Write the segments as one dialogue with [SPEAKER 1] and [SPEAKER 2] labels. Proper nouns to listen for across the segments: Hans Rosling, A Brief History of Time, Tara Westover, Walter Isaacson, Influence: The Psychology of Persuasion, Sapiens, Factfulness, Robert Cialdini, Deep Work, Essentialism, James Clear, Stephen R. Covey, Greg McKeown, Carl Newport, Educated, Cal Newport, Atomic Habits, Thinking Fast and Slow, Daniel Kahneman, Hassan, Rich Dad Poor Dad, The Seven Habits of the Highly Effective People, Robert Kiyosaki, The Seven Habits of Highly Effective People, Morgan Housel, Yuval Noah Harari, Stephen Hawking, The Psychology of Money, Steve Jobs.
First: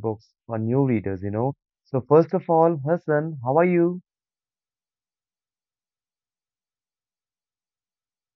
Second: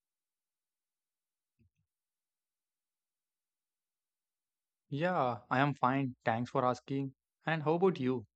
[SPEAKER 1] books for new readers. So first of all, Hassan, how are you?
[SPEAKER 2] Yeah, I am fine. Thanks for asking. And how about you?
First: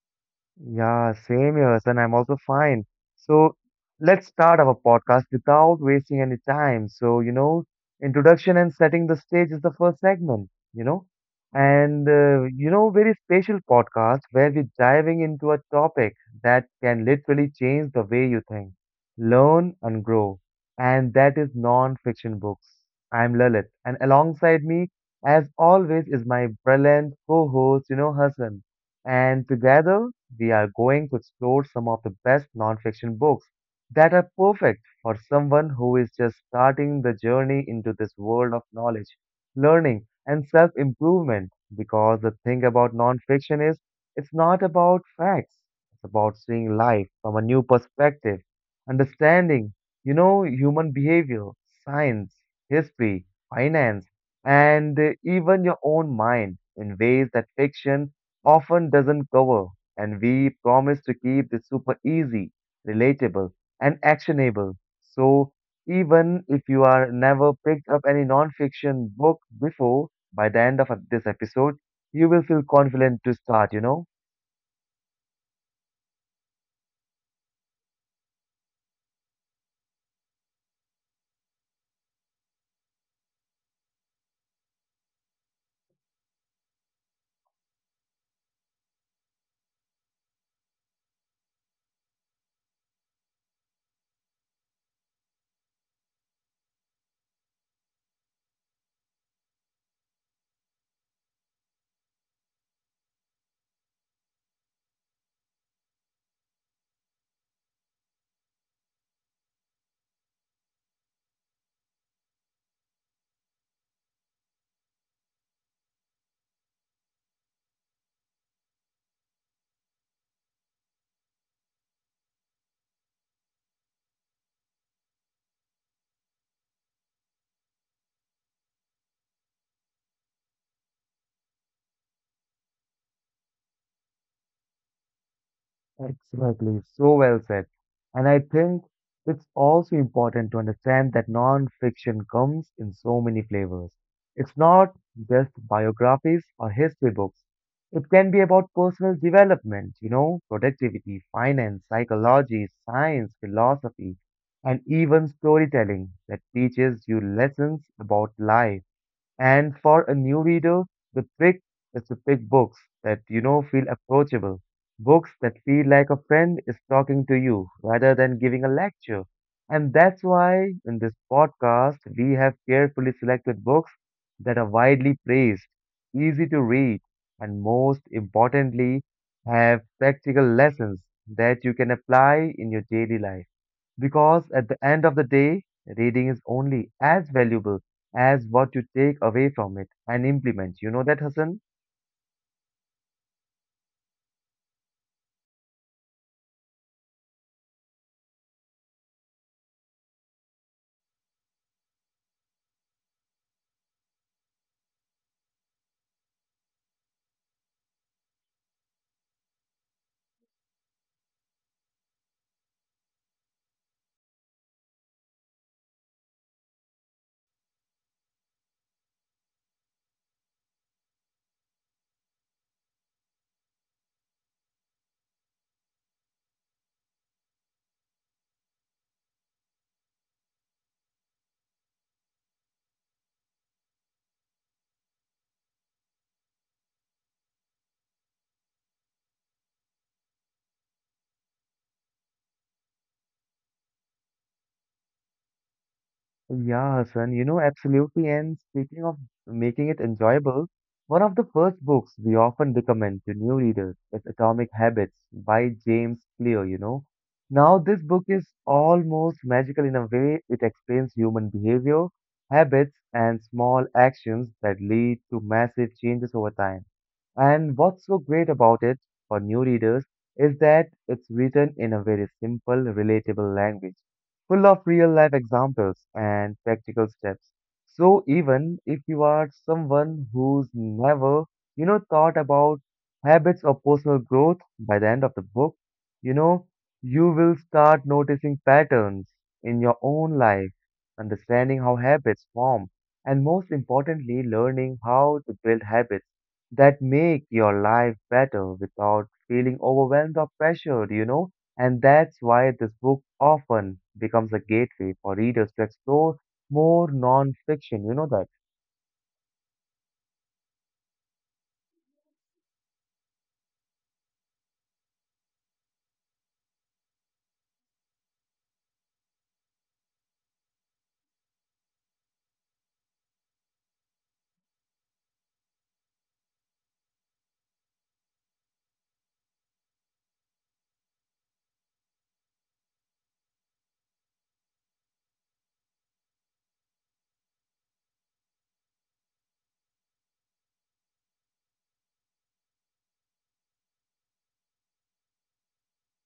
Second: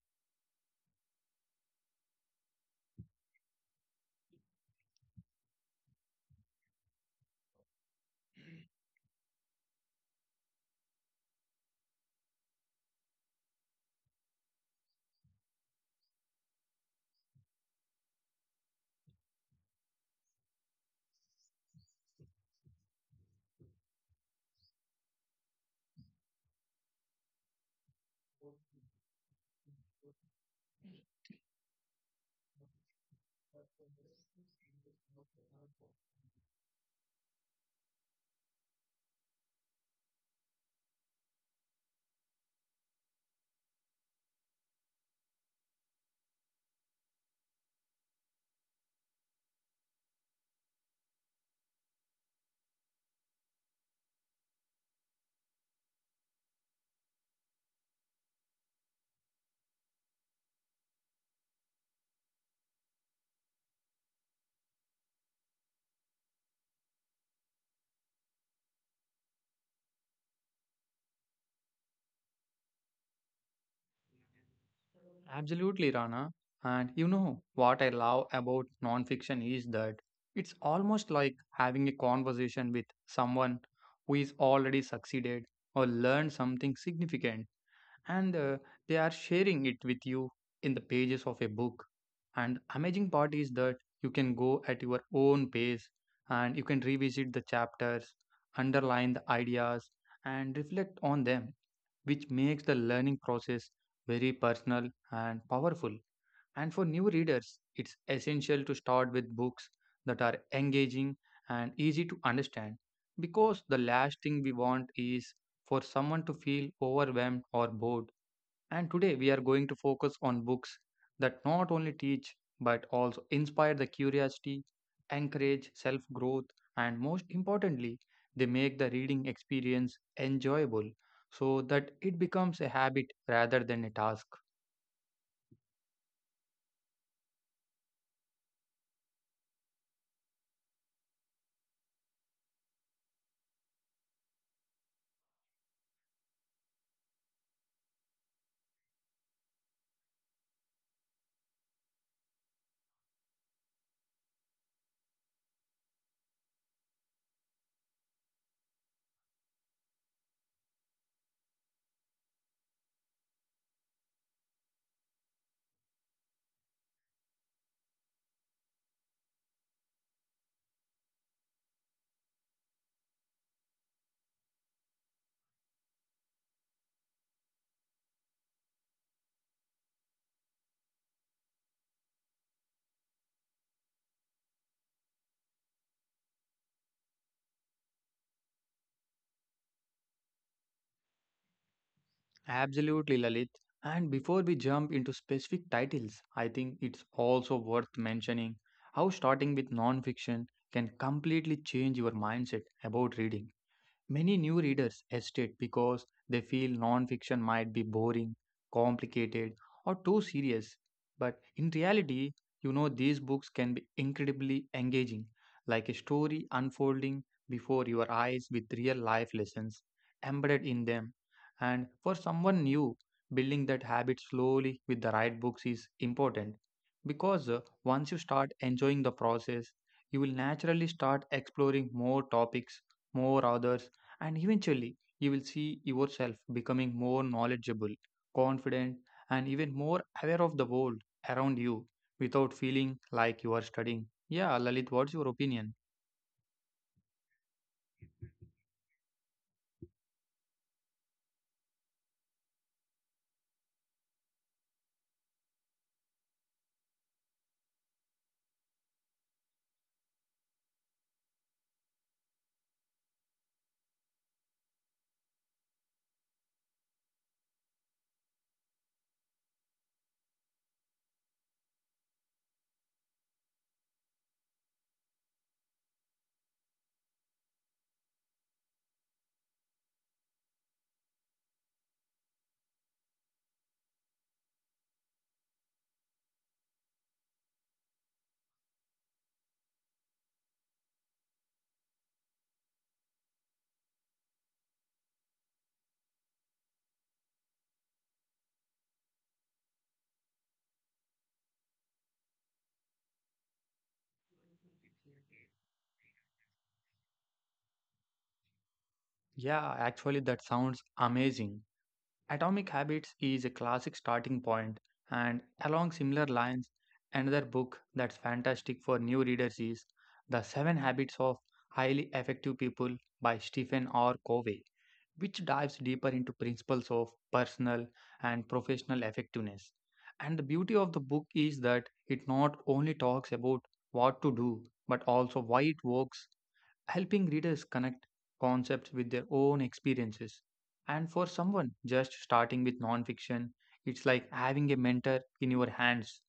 [SPEAKER 1] Yeah, same here, and I'm also fine. So let's start our podcast without wasting any time. So, introduction and setting the stage is the first segment, and very special podcast where we're diving into a topic that can literally change the way you think, learn and grow. And that is non-fiction books. I'm Lalit, and alongside me, as always, is my brilliant co-host, Hassan. And together, we are going to explore some of the best nonfiction books that are perfect for someone who is just starting the journey into this world of knowledge, learning, and self improvement. Because the thing about nonfiction is, it's not about facts, it's about seeing life from a new perspective, understanding, human behavior, science, history, finance, and even your own mind in ways that fiction often doesn't cover, and we promise to keep this super easy, relatable, and actionable. So, even if you are never picked up any non-fiction book before, by the end of this episode, you will feel confident to start.
[SPEAKER 2] Absolutely, Rana. And you know what I love about nonfiction is that it's almost like having a conversation with someone who is already succeeded or learned something significant. And they are sharing it with you in the pages of a book, and amazing part is that you can go at your own pace, and you can revisit the chapters, underline the ideas, and reflect on them, which makes the learning process very personal and powerful. And for new readers, it's essential to start with books that are engaging and easy to understand, because the last thing we want is for someone to feel overwhelmed or bored. And today we are going to focus on books that not only teach but also inspire the curiosity, encourage self growth, and most importantly, they make the reading experience enjoyable so that it becomes a habit rather than a task.
[SPEAKER 1] Exactly, so well said. And I think it's also important to understand that non-fiction comes in so many flavors. It's not just biographies or history books. It can be about personal development, productivity, finance, psychology, science, philosophy, and even storytelling that teaches you lessons about life. And for a new reader, the trick is to pick books that feel approachable, books that feel like a friend is talking to you rather than giving a lecture. And that's why in this podcast, we have carefully selected books that are widely praised, easy to read, and most importantly, have practical lessons that you can apply in your daily life. Because at the end of the day, reading is only as valuable as what you take away from it and implement. You know that, Hassan?
[SPEAKER 2] Absolutely, Lalit. And before we jump into specific titles, I think it's also worth mentioning how starting with non fiction can completely change your mindset about reading. Many new readers hesitate because they feel non-fiction might be boring, complicated, or too serious. But in reality, you know, these books can be incredibly engaging, like a story unfolding before your eyes with real life lessons embedded in them. And for someone new, building that habit slowly with the right books is important, because once you start enjoying the process, you will naturally start exploring more topics, more authors, and eventually, you will see yourself becoming more knowledgeable, confident, and even more aware of the world around you without feeling like you are studying. Yeah, Lalit, what's your opinion?
[SPEAKER 1] Yeah, Hassan, absolutely. And speaking of making it enjoyable, one of the first books we often recommend to new readers is Atomic Habits by James Clear. Now, this book is almost magical in a way it explains human behavior, habits, and small actions that lead to massive changes over time. And what's so great about it for new readers is that it's written in a very simple, relatable language full of real life examples and practical steps. So even if you are someone who's never, thought about habits or personal growth, by the end of the book, you know, you will start noticing patterns in your own life, understanding how habits form, and most importantly, learning how to build habits that make your life better without feeling overwhelmed or pressured, and that's why this book often becomes a gateway for readers to explore more non-fiction. You know that?
[SPEAKER 2] Yeah, actually, that sounds amazing. Atomic Habits is a classic starting point, and along similar lines, another book that's fantastic for new readers is The Seven Habits of Highly Effective People by Stephen R. Covey, which dives deeper into principles of personal and professional effectiveness. And the beauty of the book is that it not only talks about what to do, but also why it works, helping readers connect concepts with their own experiences. And for someone just starting with nonfiction, it's like having a mentor in your hands,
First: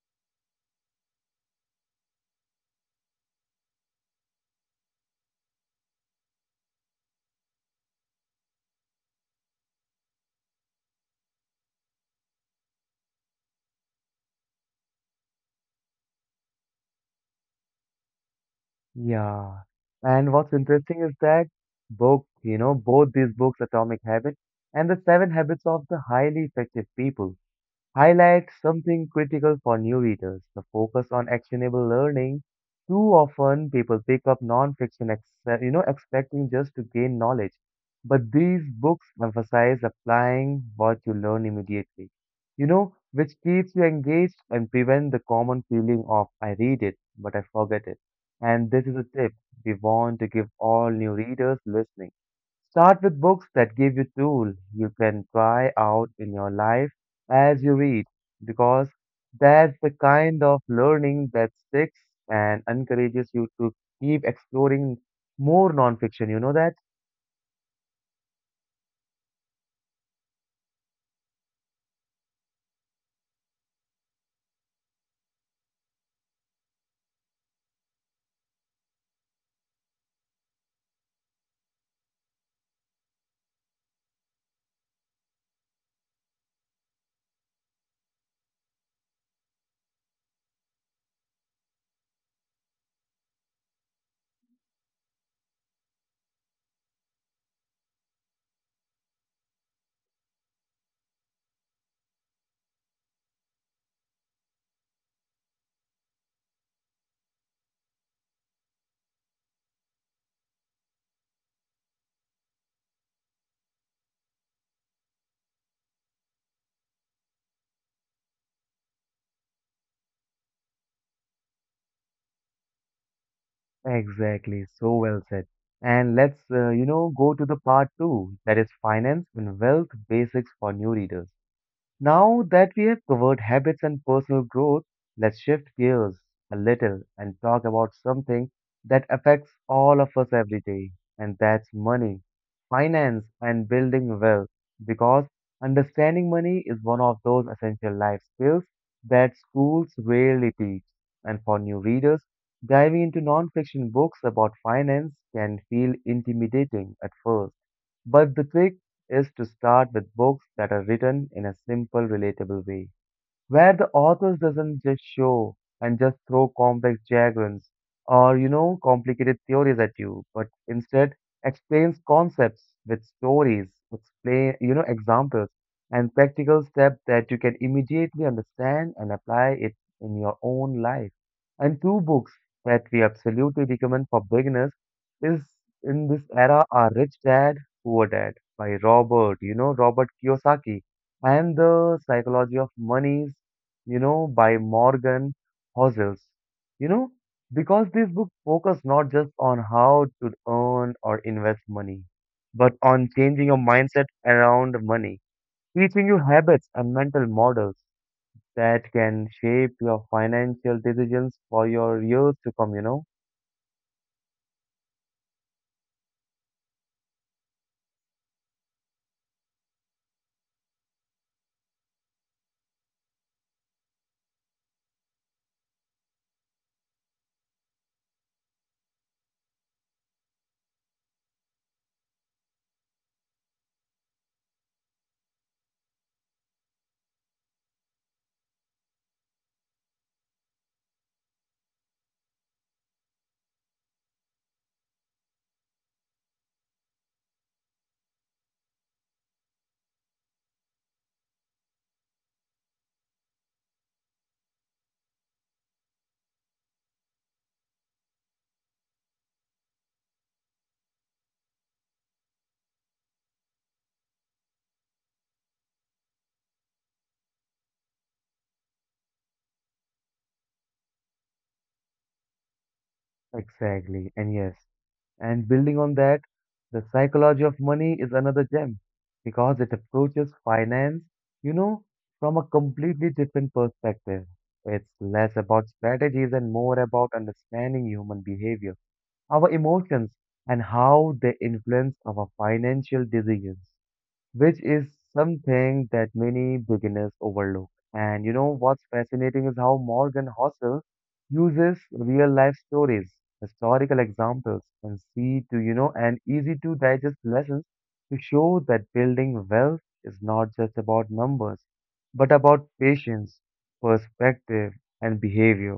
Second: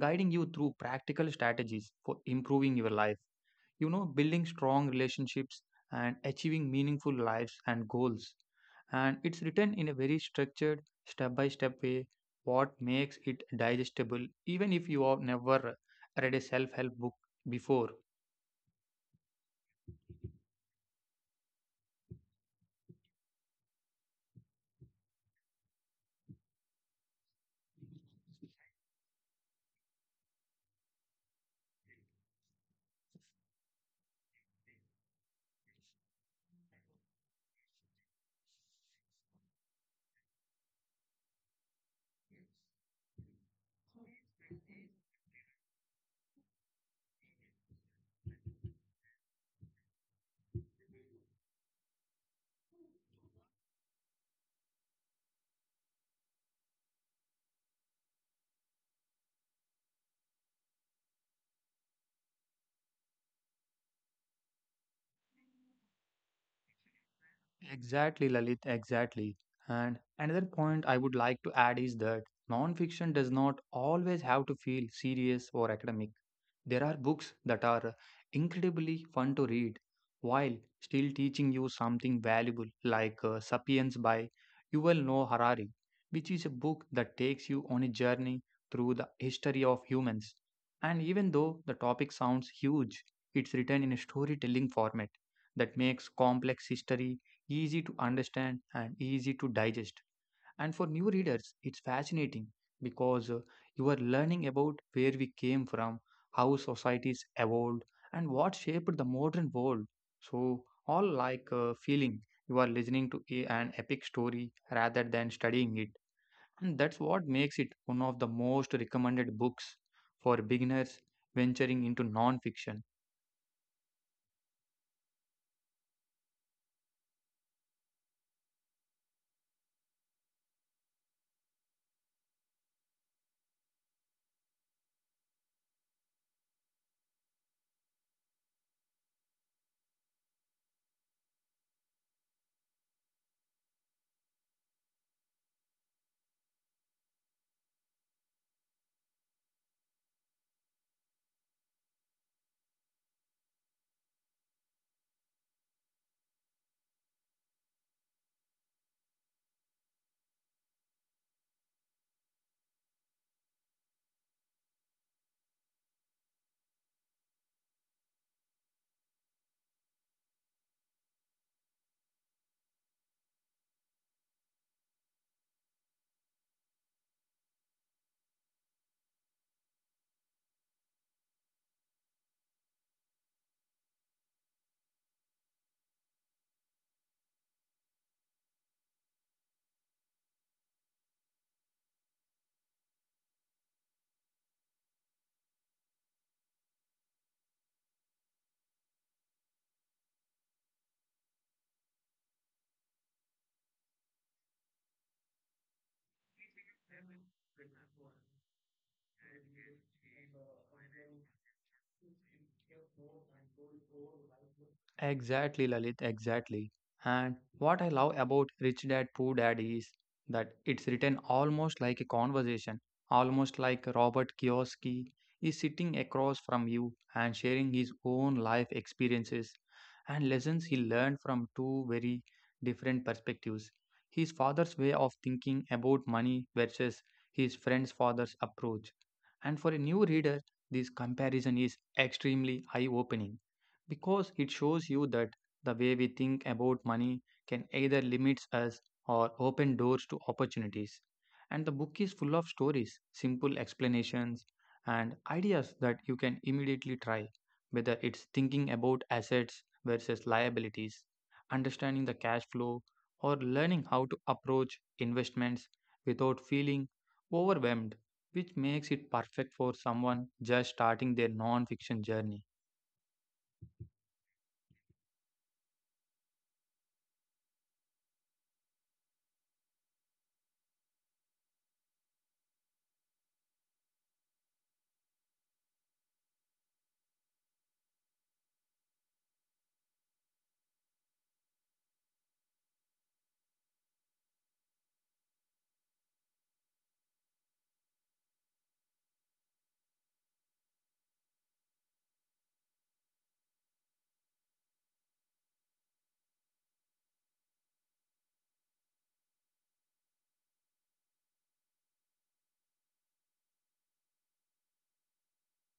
[SPEAKER 2] guiding you through practical strategies for improving your life, you know, building strong relationships and achieving meaningful lives and goals. And it's written in a very structured step by step way, what makes it digestible even if you have never read a self help book before.
[SPEAKER 1] Yeah. And what's interesting is that both these books, Atomic Habits and The Seven Habits of the Highly Effective People, highlight something critical for new readers: the focus on actionable learning. Too often people pick up non-fiction, expecting just to gain knowledge, but these books emphasize applying what you learn immediately, which keeps you engaged and prevent the common feeling of "I read it but I forget it." And this is a tip we want to give all new readers listening: start with books that give you tools you can try out in your life as you read, because that's the kind of learning that sticks and encourages you to keep exploring more nonfiction. You know that?
[SPEAKER 2] Exactly, Lalit, exactly. And another point I would like to add is that non fiction does not always have to feel serious or academic. There are books that are incredibly fun to read while still teaching you something valuable, like Sapiens by Yuval Noah Harari, which is a book that takes you on a journey through the history of humans. And even though the topic sounds huge, it's written in a storytelling format that makes complex history easy to understand and easy to digest. And for new readers, it's fascinating because you are learning about where we came from, how societies evolved, and what shaped the modern world. So, all like feeling you are listening to a, an epic story rather than studying it. And that's what makes it one of the most recommended books for beginners venturing into non fiction.
[SPEAKER 1] Exactly. So well said. And let's go to the part two, that is finance and wealth basics for new readers. Now that we have covered habits and personal growth, let's shift gears a little and talk about something that affects all of us every day, and that's money, finance, and building wealth. Because understanding money is one of those essential life skills that schools rarely teach. And for new readers, diving into non-fiction books about finance can feel intimidating at first. But the trick is to start with books that are written in a simple, relatable way, where the authors doesn't just show and just throw complex diagrams or complicated theories at you, but instead explains concepts with stories, explain examples, and practical steps that you can immediately understand and apply it in your own life. And two books that we absolutely recommend for beginners is in this era are Rich Dad Poor Dad by robert you know Robert Kiyosaki and The Psychology of Money, by Morgan Housels. You know, because these books focus not just on how to earn or invest money, but on changing your mindset around money, teaching you habits and mental models that can shape your financial decisions for your years to come.
[SPEAKER 2] Exactly, Lalit, exactly. And what I love about Rich Dad Poor Dad is that it's written almost like a conversation, almost like Robert Kiyosaki is sitting across from you and sharing his own life experiences and lessons he learned from two very different perspectives. His father's way of thinking about money versus his friend's father's approach. And for a new reader, this comparison is extremely eye opening because it shows you that the way we think about money can either limit us or open doors to opportunities. And the book is full of stories, simple explanations, and ideas that you can immediately try, whether it's thinking about assets versus liabilities, understanding the cash flow, or learning how to approach investments without feeling overwhelmed, which makes it perfect for someone just starting their non-fiction journey.
[SPEAKER 1] Exactly, and yes. And building on that, the Psychology of Money is another gem because it approaches finance, you know, from a completely different perspective. It's less about strategies and more about understanding human behavior, our emotions, and how they influence our financial decisions, which is something that many beginners overlook. And you know what's fascinating is how Morgan Housel uses real life stories, historical examples, and see to, you know, and easy to digest lessons to show that building wealth is not just about numbers, but about patience, perspective, and behavior.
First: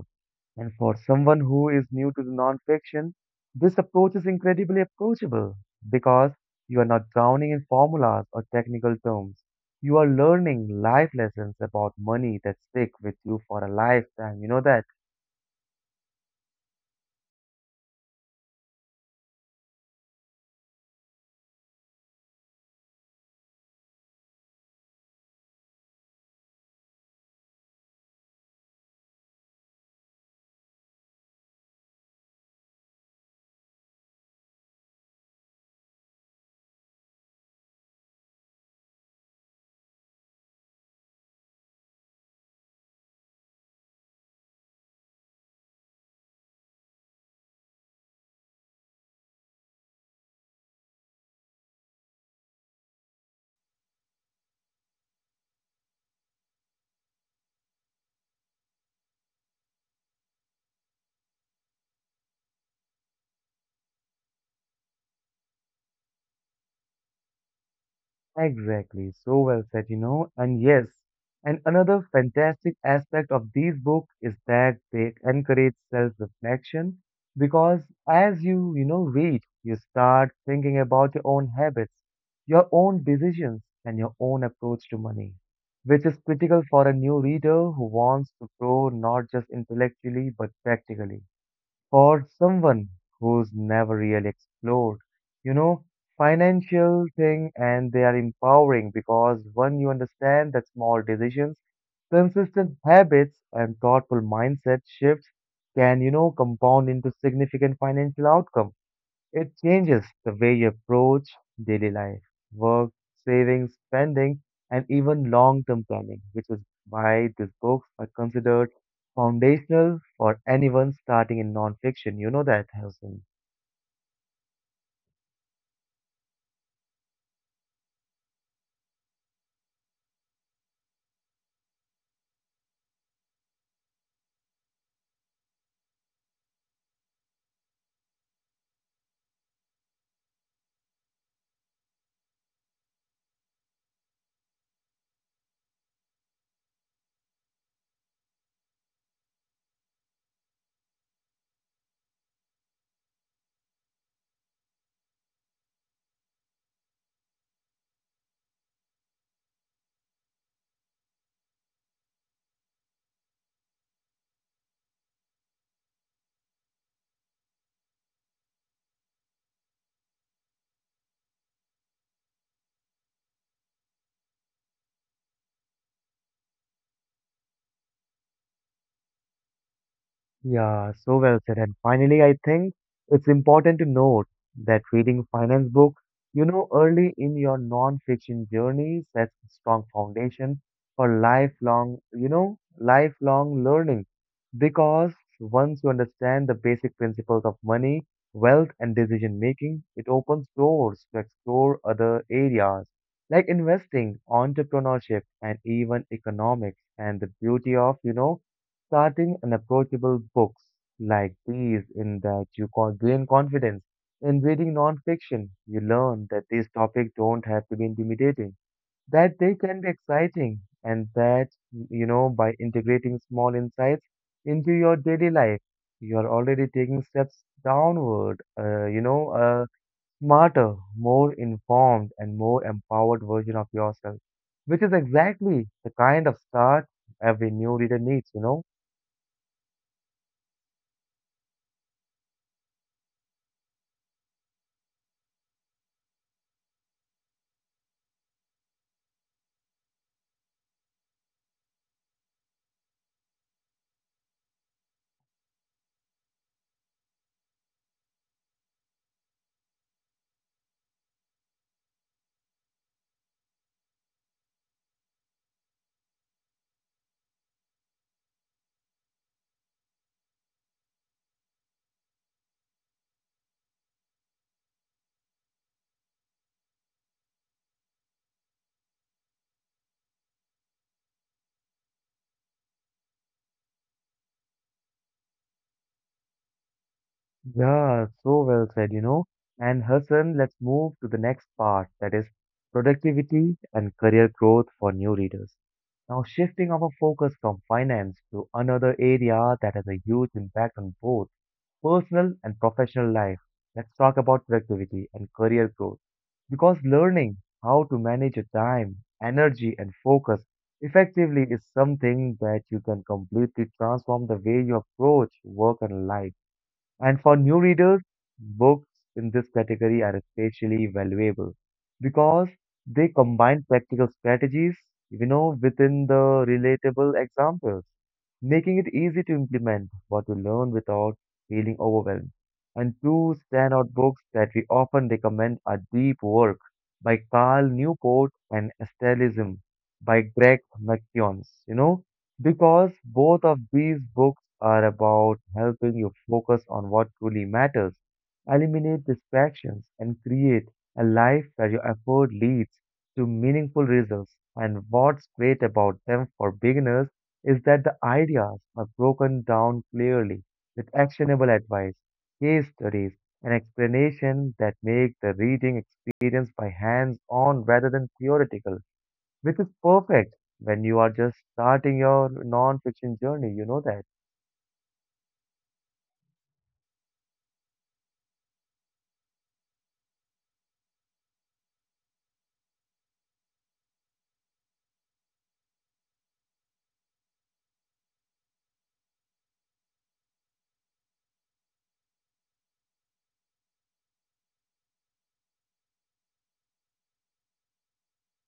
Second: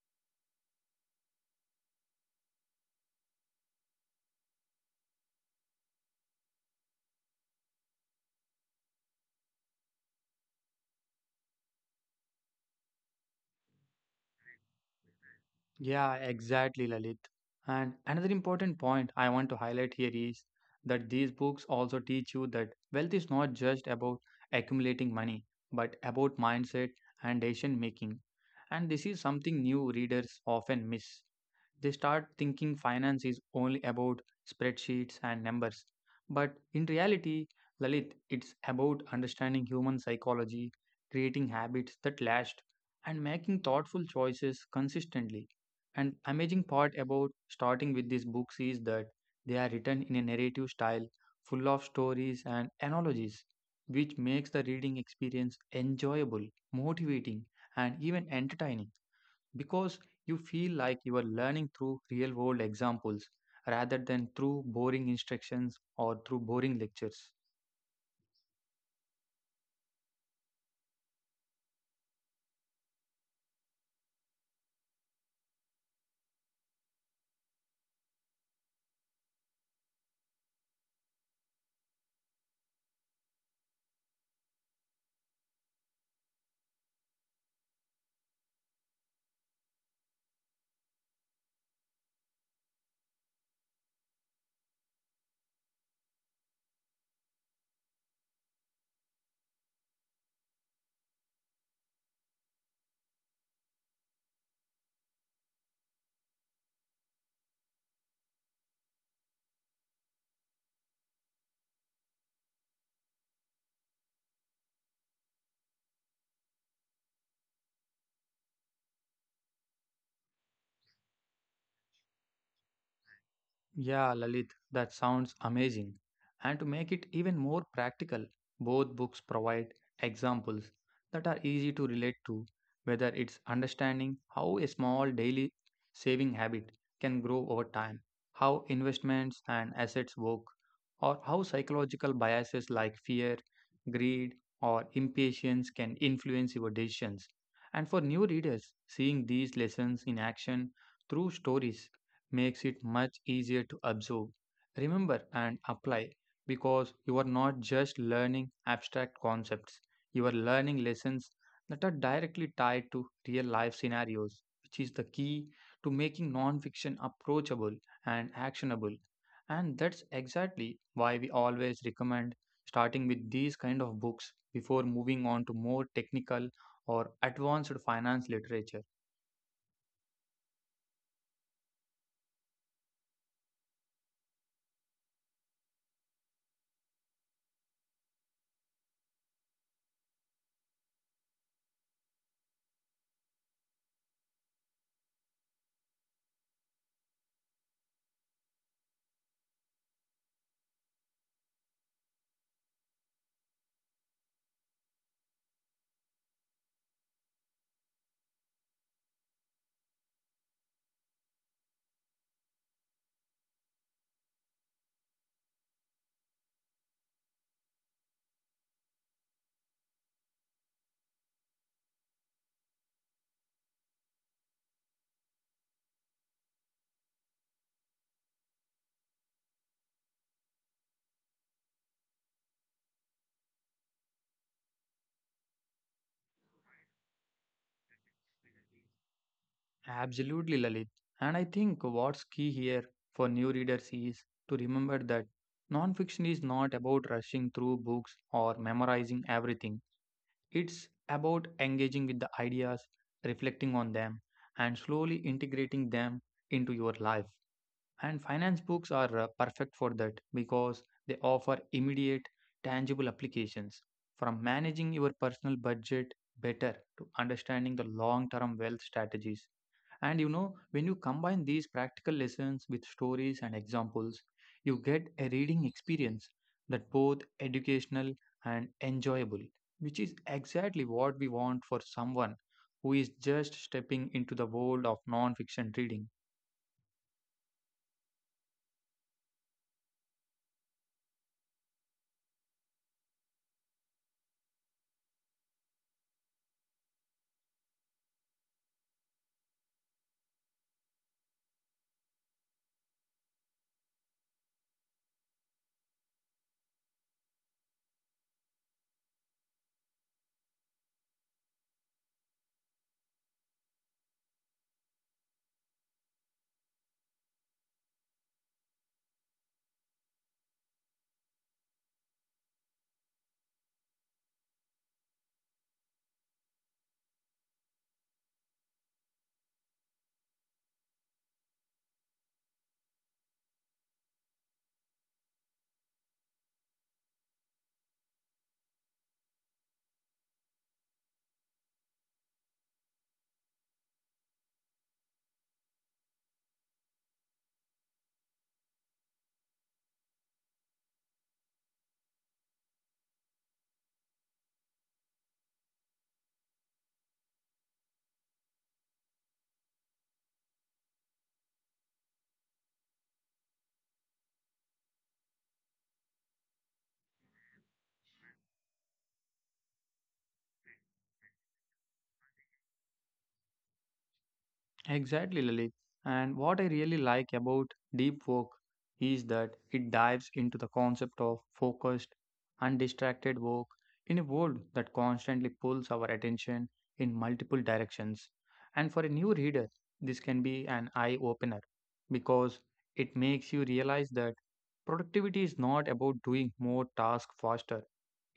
[SPEAKER 1] And for someone who is new to the nonfiction, this approach is incredibly approachable because you are not drowning in formulas or technical terms. You are learning life lessons about money that stick with you for a lifetime. You know that?
[SPEAKER 2] Yeah, exactly, Lalit. And another important point I want to highlight here is that these books also teach you that wealth is not just about accumulating money, but about mindset and decision making. And this is something new readers often miss. They start thinking finance is only about spreadsheets and numbers. But in reality, Lalit, it's about understanding human psychology, creating habits that last, and making thoughtful choices consistently. And amazing part about starting with these books is that they are written in a narrative style full of stories and analogies, which makes the reading experience enjoyable, motivating, and even entertaining, because you feel like you are learning through real world examples rather than through boring instructions or through boring lectures.
[SPEAKER 1] Exactly, so well said. And yes, and another fantastic aspect of these books is that they encourage self-reflection because as you read, you start thinking about your own habits, your own decisions, and your own approach to money, which is critical for a new reader who wants to grow not just intellectually but practically, for someone who's never really explored, you know, financial thing, and they are empowering because when you understand that small decisions, consistent habits and thoughtful mindset shifts can compound into significant financial outcomes. It changes the way you approach daily life, work, savings, spending, and even long term planning, which is why these books are considered foundational for anyone starting in non fiction. You know that, Harrison.
[SPEAKER 2] Yeah, Lalit, that sounds amazing. And to make it even more practical, both books provide examples that are easy to relate to, whether it's understanding how a small daily saving habit can grow over time, how investments and assets work, or how psychological biases like fear, greed, or impatience can influence your decisions. And for new readers, seeing these lessons in action through stories makes it much easier to absorb, remember, and apply, because you are not just learning abstract concepts, you are learning lessons that are directly tied to real life scenarios, which is the key to making nonfiction approachable and actionable. And that's exactly why we always recommend starting with these kind of books before moving on to more technical or advanced finance literature.
[SPEAKER 1] Yeah, so well said. And finally, I think it's important to note that reading finance books, early in your non-fiction journey sets a strong foundation for lifelong learning. Because once you understand the basic principles of money, wealth, and decision making, it opens doors to explore other areas like investing, entrepreneurship, and even economics. And the beauty of starting an approachable books like these in that you can gain confidence. In reading nonfiction, you learn that these topics don't have to be intimidating, that they can be exciting, and that, by integrating small insights into your daily life, you're already taking steps downward, a smarter, more informed, and more empowered version of yourself, which is exactly the kind of start every new reader needs.
[SPEAKER 2] Absolutely, Lalit. And I think what's key here for new readers is to remember that nonfiction is not about rushing through books or memorizing everything. It's about engaging with the ideas, reflecting on them, and slowly integrating them into your life. And finance books are perfect for that because they offer immediate, tangible applications, from managing your personal budget better to understanding the long term wealth strategies. And you know, when you combine these practical lessons with stories and examples, you get a reading experience that both educational and enjoyable, which is exactly what we want for someone who is just stepping into the world of non-fiction reading.
[SPEAKER 1] Yeah, so well said. And Hassan, let's move to the next part, that is productivity and career growth for new readers. Now, shifting our focus from finance to another area that has a huge impact on both personal and professional life. Let's talk about productivity and career growth because learning how to manage your time, energy, and focus effectively is something that you can completely transform the way you approach work and life. And for new readers, books in this category are especially valuable because they combine practical strategies, within the relatable examples, making it easy to implement what you learn without feeling overwhelmed. And two standout books that we often recommend are Deep Work by Carl Newport and Stellism by Greg McKeown. You know, because both of these books are about helping you focus on what truly matters, eliminate distractions, and create a life where your effort leads to meaningful results. And what's great about them for beginners is that the ideas are broken down clearly with actionable advice, case studies, and explanation that make the reading experience by hands on rather than theoretical, which is perfect when you are just starting your non-fiction journey, you know that.
[SPEAKER 2] Exactly, Lalit. And what I really like about deep work is that it dives into the concept of focused, undistracted work in a world that constantly pulls our attention in multiple directions. And for a new reader, this can be an eye opener because it makes you realize that productivity is not about doing more tasks faster,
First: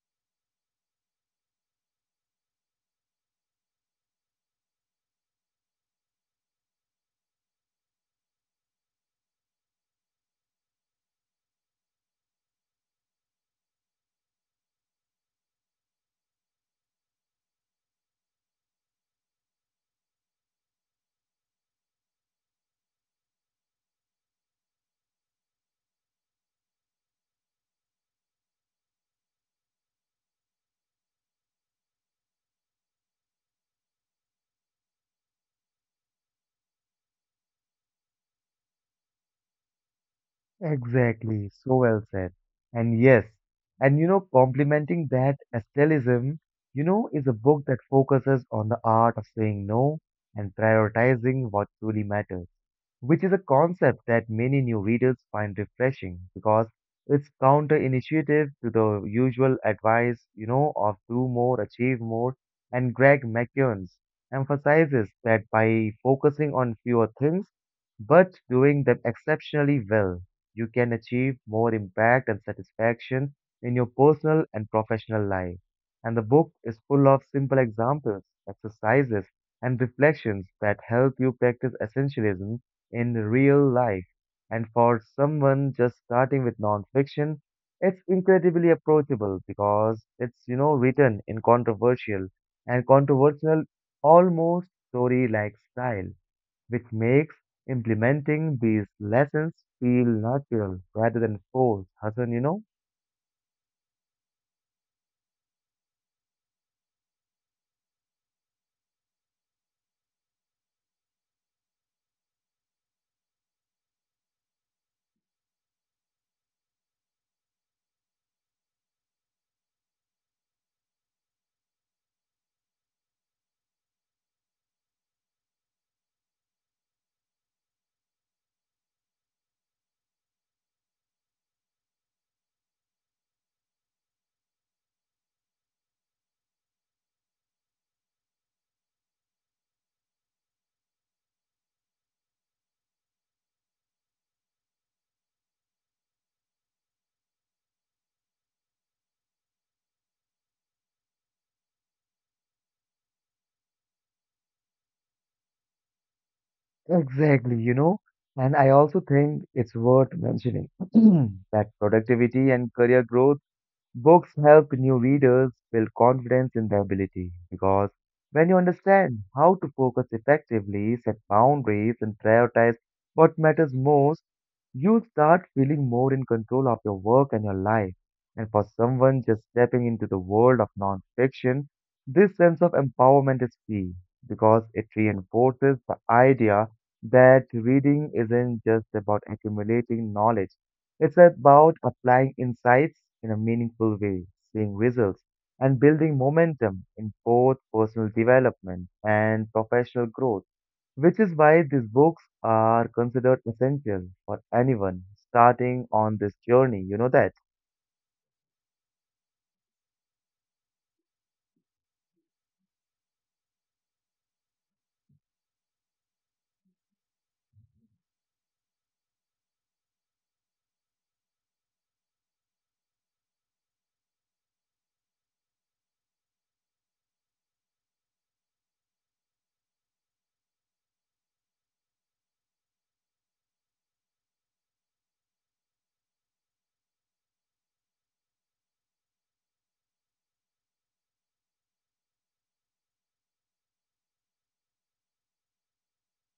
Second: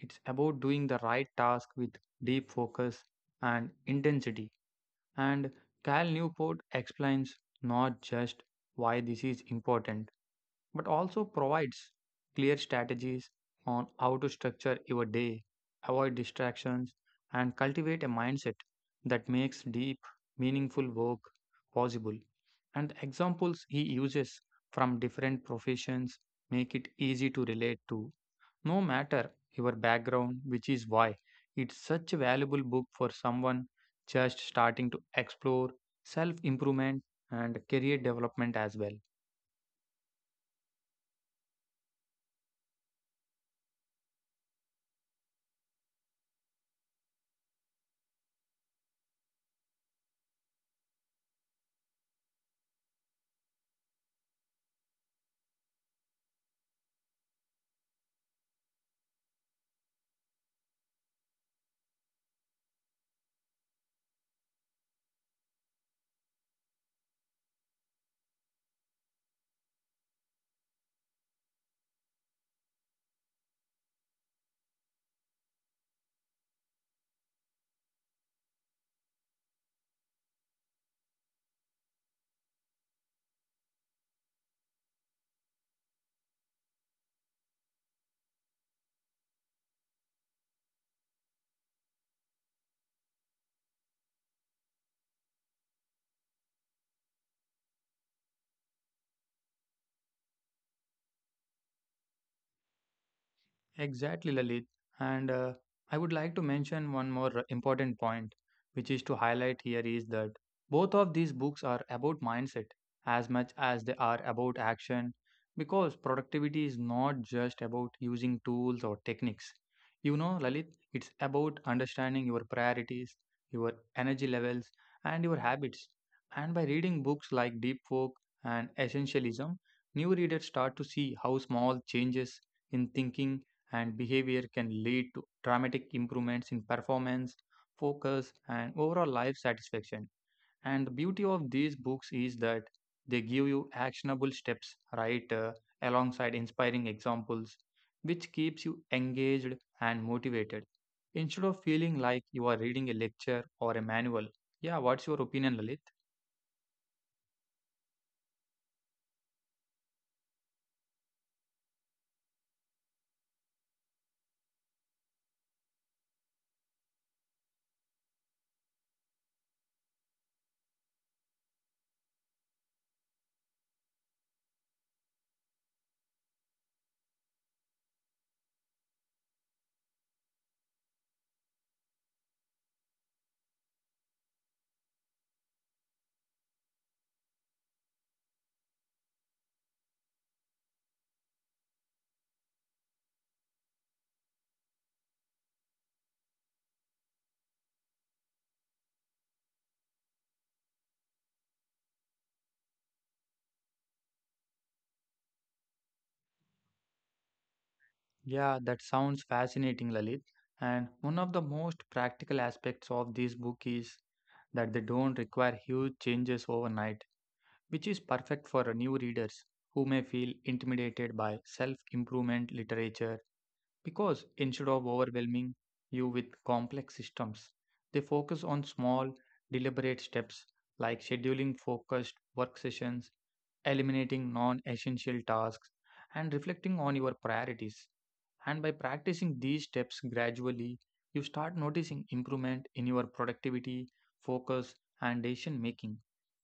[SPEAKER 2] it's about doing the right task with deep focus and intensity. And Cal Newport explains not just why this is important, but also provides clear strategies on how to structure your day, avoid distractions, and cultivate a mindset that makes deep, meaningful work possible. And the examples he uses from different professions make it easy to relate to no matter your background, which is why it's such a valuable book for someone just starting to explore self improvement and career development as well.
[SPEAKER 1] Exactly, so well said. And yes, and complementing that aesthetism, is a book that focuses on the art of saying no and prioritizing what truly matters. Which is a concept that many new readers find refreshing because it's counter-initiative to the usual advice, of do more, achieve more. And Greg McKeown emphasizes that by focusing on fewer things but doing them exceptionally well, you can achieve more impact and satisfaction in your personal and professional life. And the book is full of simple examples, exercises, and reflections that help you practice essentialism in real life. And for someone just starting with nonfiction, it's incredibly approachable because it's written in controversial, almost story-like style, which makes implementing these lessons feel natural rather than forced, Hassan, you know?
[SPEAKER 2] Exactly, Lalit. And I would like to mention one more important point, which is to highlight here is that both of these books are about mindset as much as they are about action, because productivity is not just about using tools or techniques. You know, Lalit, it's about understanding your priorities, your energy levels, and your habits. And by reading books like Deep Work and Essentialism, new readers start to see how small changes in thinking and behavior can lead to dramatic improvements in performance, focus, and overall life satisfaction. And the beauty of these books is that they give you actionable steps right alongside inspiring examples, which keeps you engaged and motivated instead of feeling like you are reading a lecture or a manual. Yeah, what's your opinion, Lalit?
[SPEAKER 1] Exactly, and I also think it's worth mentioning that productivity and career growth books help new readers build confidence in their ability because when you understand how to focus effectively, set boundaries, and prioritize what matters most, you start feeling more in control of your work and your life. And for someone just stepping into the world of nonfiction, this sense of empowerment is key because it reinforces the idea that reading isn't just about accumulating knowledge, it's about applying insights in a meaningful way, seeing results, and building momentum in both personal development and professional growth, which is why these books are considered essential for anyone starting on this journey. You know that?
[SPEAKER 2] Yeah, that sounds fascinating, Lalit. And one of the most practical aspects of this book is that they don't require huge changes overnight, which is perfect for new readers who may feel intimidated by self improvement literature, because instead of overwhelming you with complex systems, they focus on small, deliberate steps like scheduling focused work sessions, eliminating non essential tasks, and reflecting on your priorities. And by practicing these steps gradually, you start noticing improvement in your productivity, focus, and decision making.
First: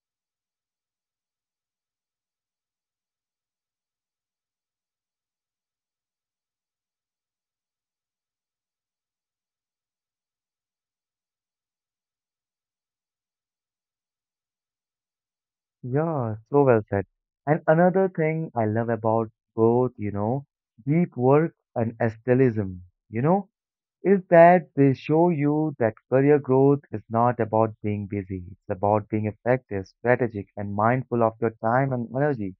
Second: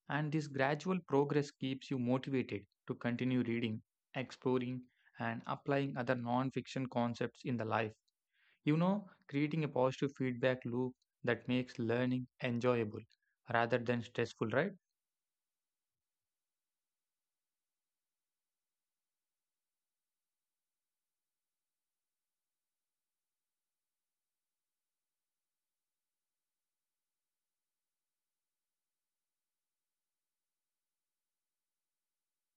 [SPEAKER 2] And this gradual progress keeps you motivated to continue reading, exploring, and applying other non fiction concepts in the life. You know, creating a positive feedback loop that makes learning enjoyable rather than stressful, right?
[SPEAKER 1] Yeah, so well said. And another thing I love about both, deep work and aesthetism, you know, is that they show you that career growth is not about being busy. It's about being effective, strategic, and mindful of your time and energy.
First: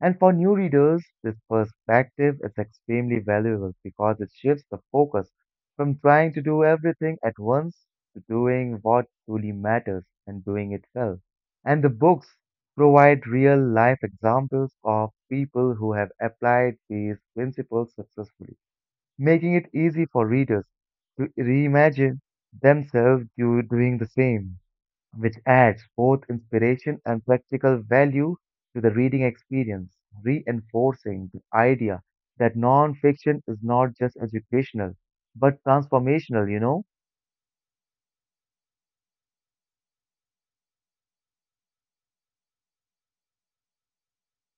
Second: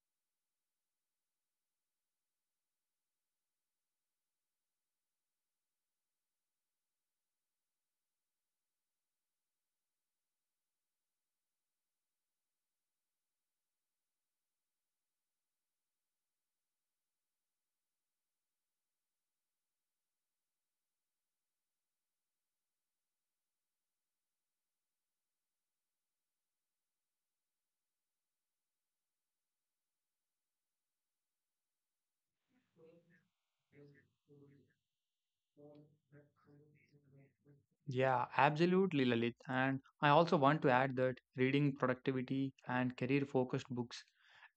[SPEAKER 1] And for new readers, this perspective is extremely valuable because it shifts the focus from trying to do everything at once to doing what truly matters and doing it well. And the books provide real life examples of people who have applied these principles successfully, making it easy for readers to reimagine themselves doing the same, which adds both inspiration and practical value to the reading experience, reinforcing the idea that non-fiction is not just educational, but transformational, you know?
[SPEAKER 2] Yeah, absolutely, Lalit. And I also want to add that reading productivity and career focused books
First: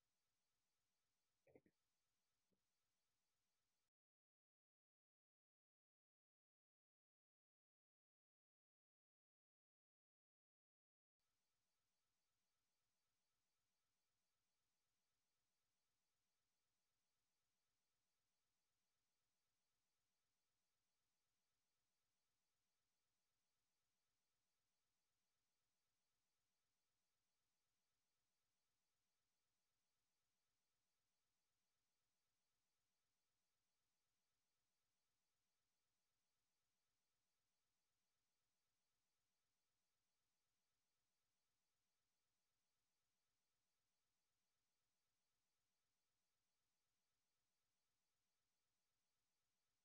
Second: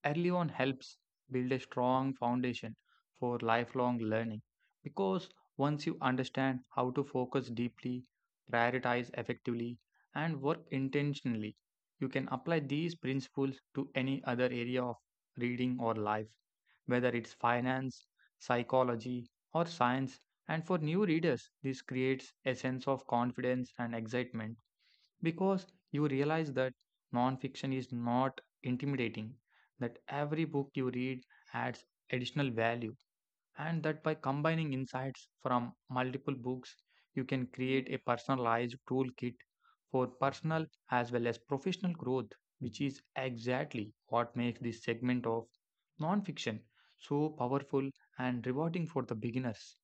[SPEAKER 2] early on helps build a strong foundation for lifelong learning because once you understand how to focus deeply, prioritize effectively, and work intentionally, you can apply these principles to any other area of reading or life, whether it's finance, psychology, or science. And for new readers, this creates a sense of confidence and excitement because you realize that nonfiction is not intimidating, that every book you read adds additional value, and that by combining insights from multiple books, you can create a personalized toolkit for personal as well as professional growth, which is exactly what makes this segment of nonfiction so powerful and rewarding for the beginners.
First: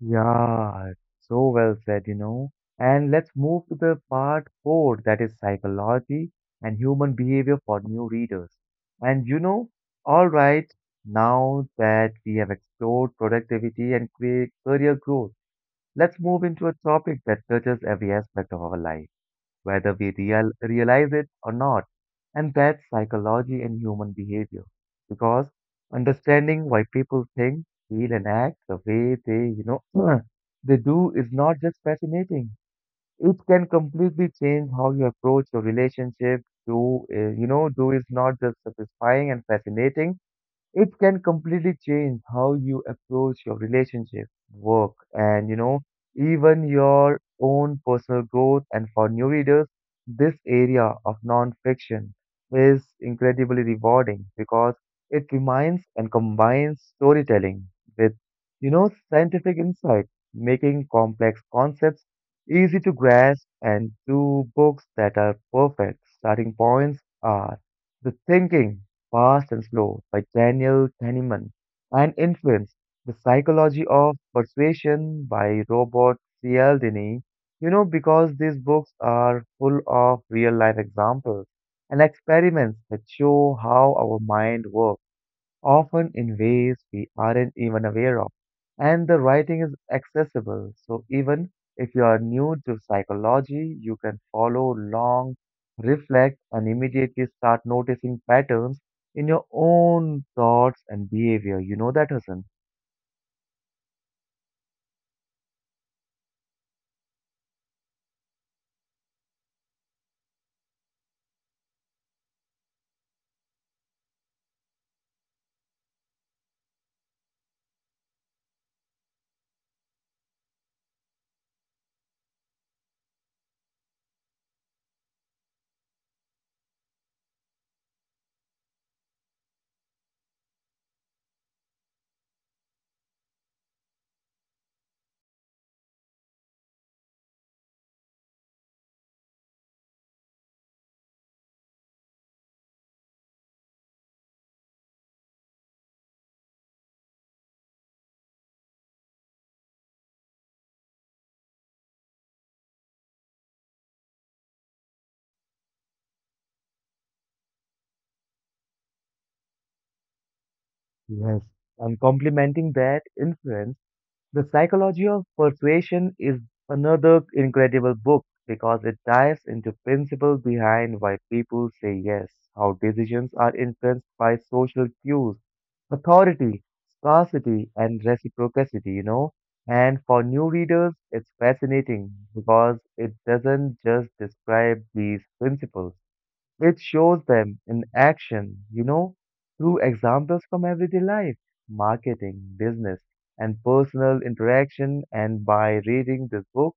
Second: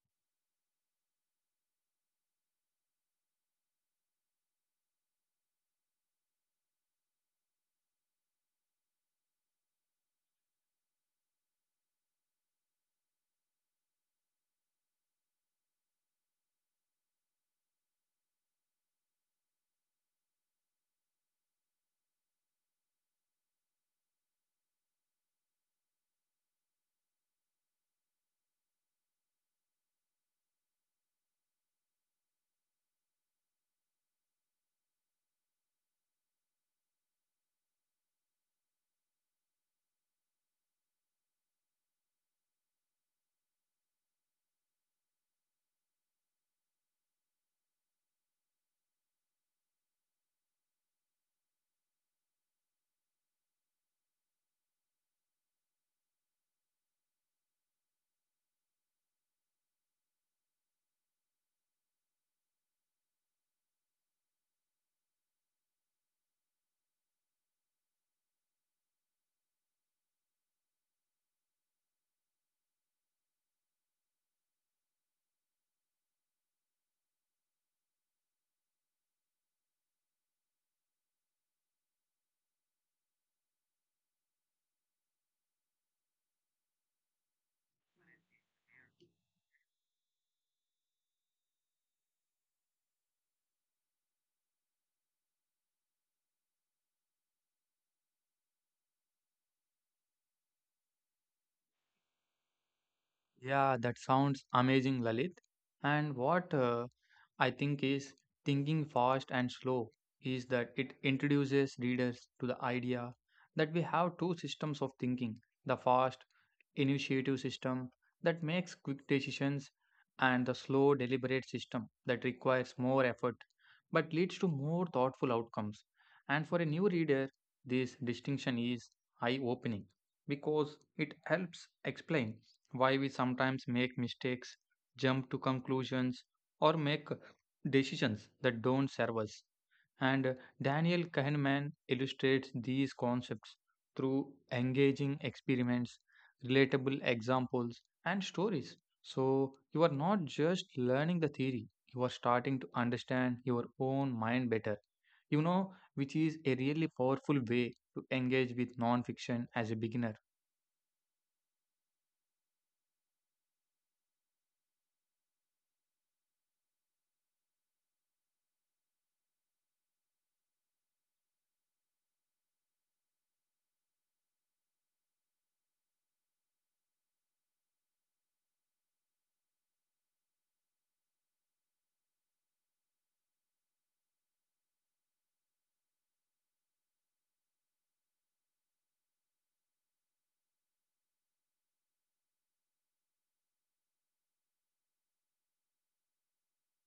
[SPEAKER 1] Yeah, so well said, you know. And let's move to the part four, that is psychology and human behavior for new readers. And all right, now that we have explored productivity and career growth, let's move into a topic that touches every aspect of our life, whether we realize it or not, and that's psychology and human behavior. Because understanding why people think, feel, and act the way they, they do is not just fascinating. It can completely change how you approach your relationship. Do you know? Do is not just satisfying and fascinating, it can completely change how you approach your relationship, work, and even your own personal growth. And for new readers, this area of non-fiction is incredibly rewarding because it combines storytelling with, scientific insight, making complex concepts easy to grasp. And two books that are perfect starting points are The Thinking Fast and Slow by Daniel Kahneman, and Influence, The Psychology of Persuasion by Robert Cialdini. You know, because these books are full of real life examples and experiments that show how our mind works, often in ways we aren't even aware of. And the writing is accessible, so even if you are new to psychology, you can follow along, reflect, and immediately start noticing patterns in your own thoughts and behavior. You know that, Hassan?
[SPEAKER 2] Yeah, that sounds amazing, Lalit. And what I think is, thinking fast and slow is that it introduces readers to the idea that we have two systems of thinking, the fast initiative system that makes quick decisions and the slow deliberate system that requires more effort but leads to more thoughtful outcomes. And for a new reader this distinction is eye opening because it helps explain why we sometimes make mistakes, jump to conclusions, or make decisions that don't serve us. And Daniel Kahneman illustrates these concepts through engaging experiments, relatable examples, and stories. So you are not just learning the theory, you are starting to understand your own mind better. You know, which is a really powerful way to engage with nonfiction as a beginner.
[SPEAKER 1] Yes. And complementing that influence. The Psychology of Persuasion is another incredible book because it dives into principles behind why people say yes, how decisions are influenced by social cues, authority, scarcity, and reciprocity, you know. And for new readers, it's fascinating because it doesn't just describe these principles. It shows them in action, through examples from everyday life, marketing, business, and personal interaction. And by reading this book,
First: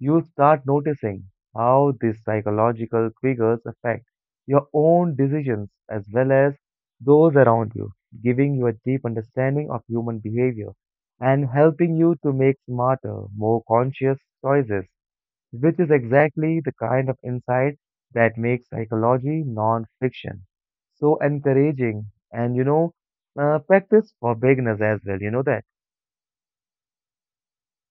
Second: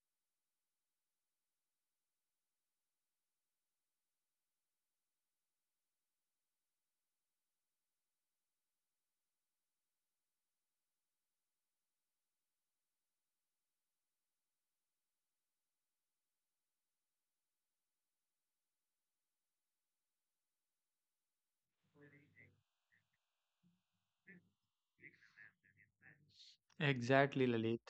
[SPEAKER 1] you'll start noticing how these psychological triggers affect your own decisions as well as those around you, giving you a deep understanding of human behavior and helping you to make smarter, more conscious choices, which is exactly the kind of insight that makes psychology non-fiction so encouraging and practice for beginners as well, you know that.
[SPEAKER 2] Exactly, Lalit.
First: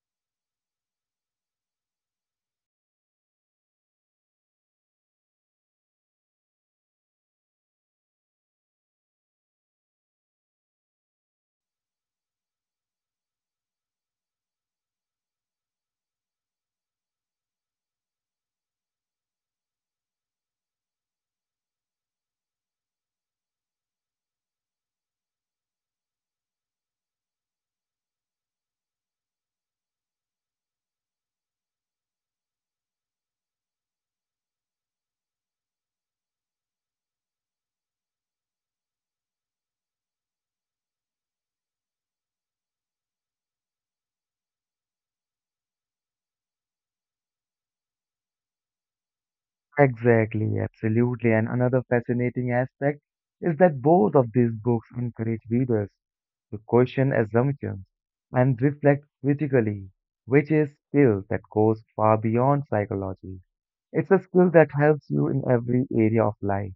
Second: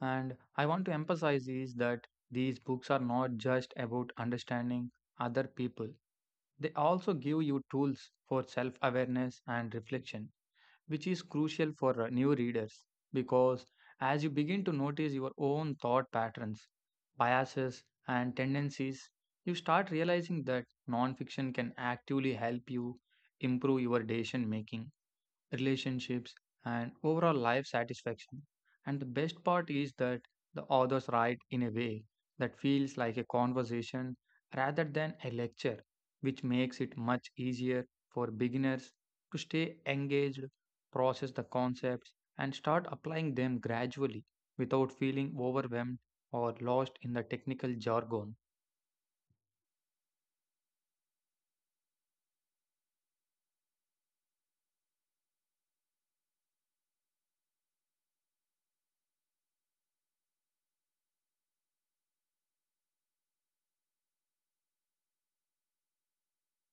[SPEAKER 2] And I want to emphasize is that these books are not just about understanding other people. They also give you tools for self awareness and reflection which is crucial for new readers because as you begin to notice your own thought patterns, biases, and tendencies, you start realizing that nonfiction can actively help you improve your decision making, relationships, and overall life satisfaction. And the best part is that the authors write in a way that feels like a conversation rather than a lecture, which makes it much easier for beginners to stay engaged, process the concepts, and start applying them gradually without feeling overwhelmed or lost in the technical jargon.
[SPEAKER 1] Exactly, absolutely, and another fascinating aspect is that both of these books encourage readers to question assumptions and reflect critically, which is skill that goes far beyond psychology. It's a skill that helps you in every area of life,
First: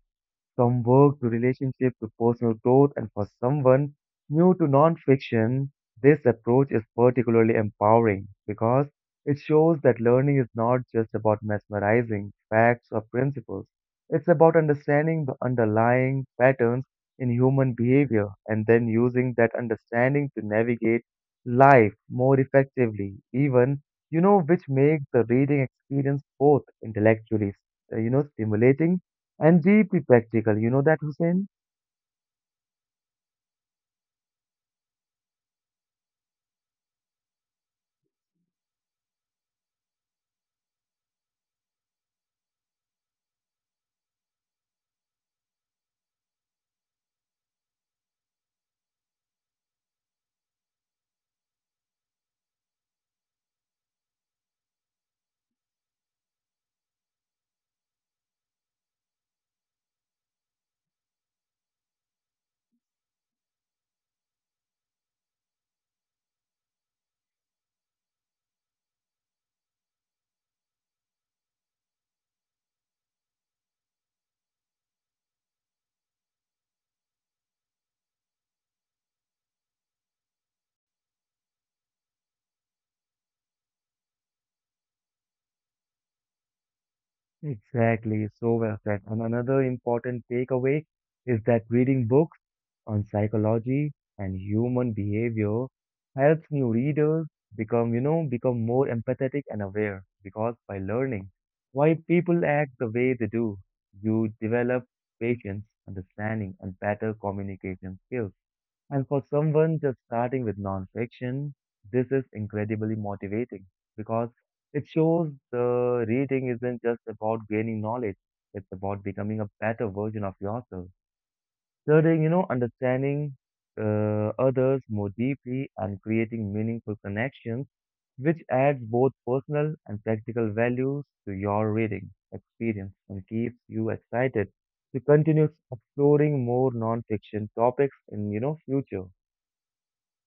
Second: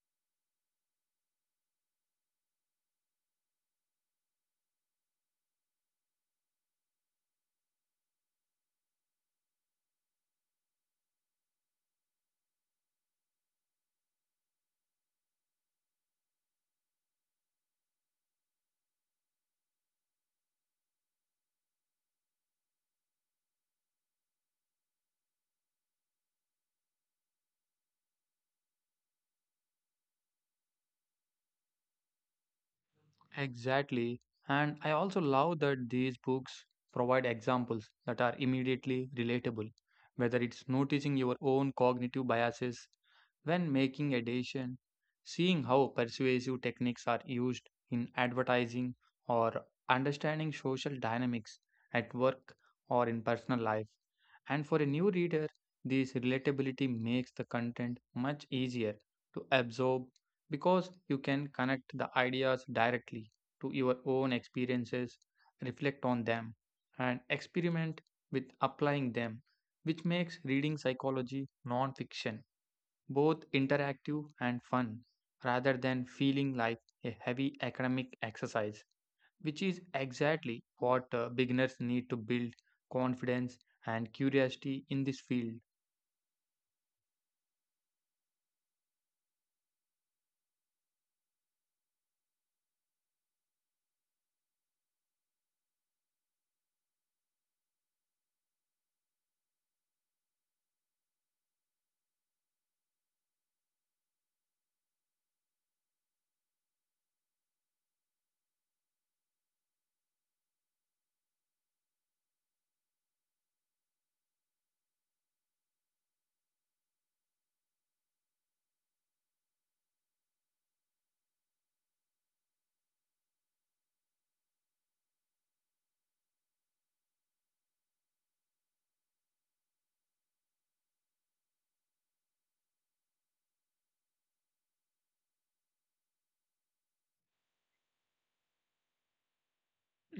[SPEAKER 1] from work to relationship to personal growth. And for someone new to nonfiction, this approach is particularly empowering because it shows that learning is not just about mesmerizing facts or principles. It's about understanding the underlying patterns in human behavior and then using that understanding to navigate life more effectively, even, which makes the reading experience both intellectually, stimulating and deeply practical, you know that, Hussein?
[SPEAKER 2] Exactly. And I also love that these books provide examples that are immediately relatable, whether it's noticing your own cognitive biases when making a decision, seeing how persuasive techniques are used in advertising, or understanding social dynamics at work or in personal life. And for a new reader, this relatability makes the content much easier to absorb because you can connect the ideas directly to your own experiences, reflect on them, and experiment with applying them, which makes reading psychology nonfiction both interactive and fun rather than feeling like a heavy academic exercise, which is exactly what beginners need to build confidence and curiosity in this field.
[SPEAKER 1] Exactly, so well said. And another important takeaway is that reading books on psychology and human behavior helps new readers become more empathetic and aware because by learning why people act the way they do, you develop patience, understanding, and better communication skills. And for someone just starting with nonfiction, this is incredibly motivating because it shows the reading isn't just about gaining knowledge, it's about becoming a better version of yourself. Studying, understanding others more deeply and creating meaningful connections, which adds both personal and practical values to your reading experience and keeps you excited to continue exploring more nonfiction topics in, future.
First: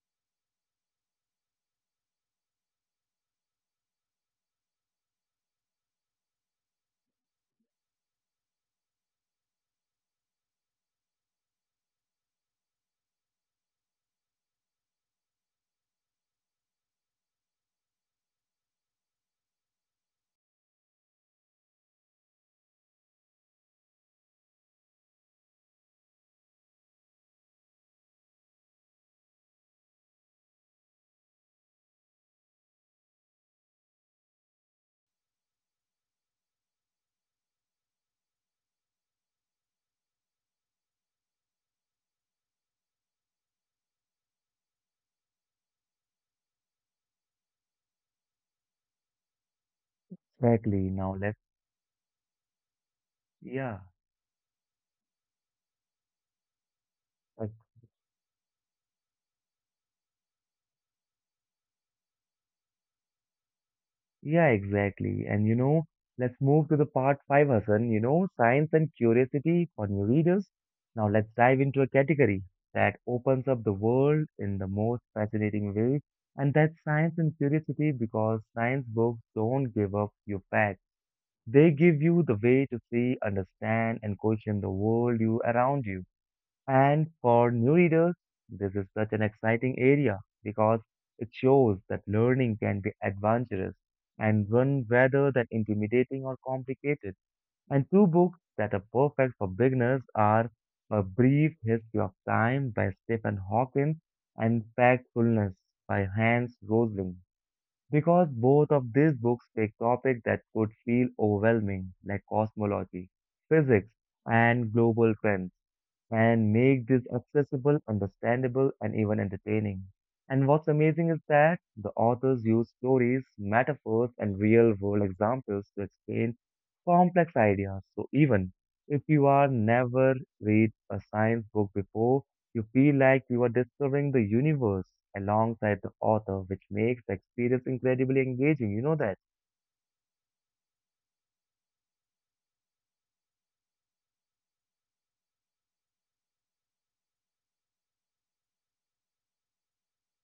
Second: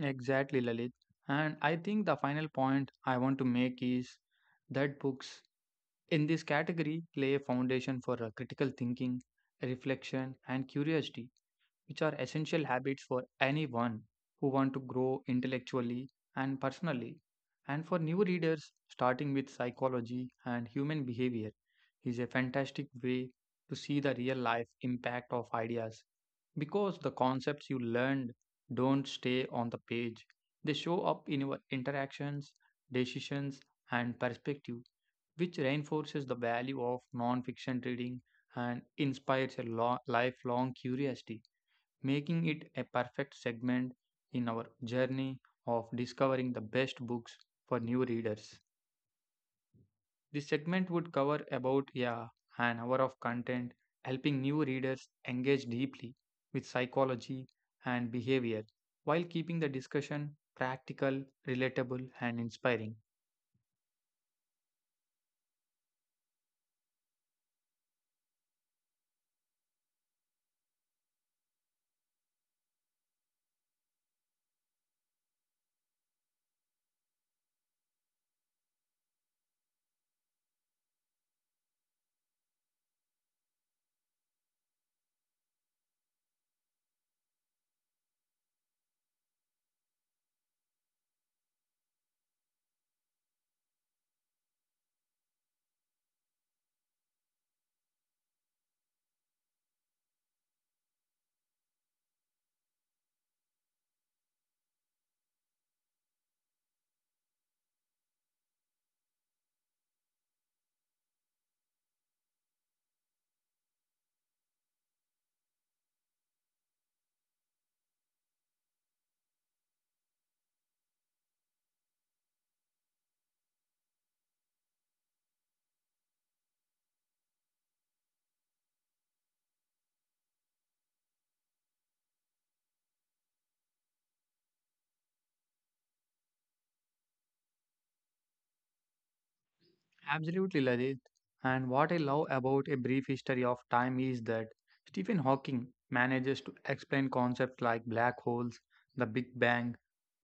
[SPEAKER 2] Exactly, Lalit. And I think the final point I want to make is that books in this category lay a foundation for critical thinking, reflection, and curiosity, which are essential habits for anyone who want to grow intellectually and personally. And for new readers, starting with psychology and human behavior is a fantastic way to see the real life impact of ideas because the concepts you learned don't stay on the page, they show up in your interactions, decisions, and perspective, which reinforces the value of non-fiction reading and inspires a lifelong curiosity, making it a perfect segment in our journey of discovering the best books for new readers. This
[SPEAKER 1] Exactly.
[SPEAKER 2] segment would
[SPEAKER 1] Now let's,
[SPEAKER 2] cover about, yeah, an hour of content,
[SPEAKER 1] yeah,
[SPEAKER 2] helping new readers engage deeply with psychology
[SPEAKER 1] ex-
[SPEAKER 2] and behavior while keeping the discussion practical, relatable, and inspiring.
[SPEAKER 1] Yeah, exactly. And let's move to the part five, Hassan. You know, science and curiosity for new readers. Now let's dive into a category that opens up the world in the most fascinating way, and that's science and curiosity, because science books don't give up your facts. They give you the way to see, understand, and question the world you around you. And for new readers, this is such an exciting area because it shows that learning can be adventurous and fun rather than intimidating or complicated. And two books that are perfect for beginners are A Brief History of Time by Stephen Hawking and Factfulness by Hans Rosling. Because both of these books take topics that could feel overwhelming, like cosmology, physics, and global trends, and make this accessible, understandable, and even entertaining. And what's amazing is that the authors use stories, metaphors, and real world examples to explain complex ideas. So even if you are never read a science book before, you feel like you are discovering the universe alongside the author, which makes the experience incredibly engaging. You know that.
[SPEAKER 2] Absolutely, Ladit. And what I love about A Brief History of Time is that Stephen Hawking manages to explain concepts like black holes, the Big Bang,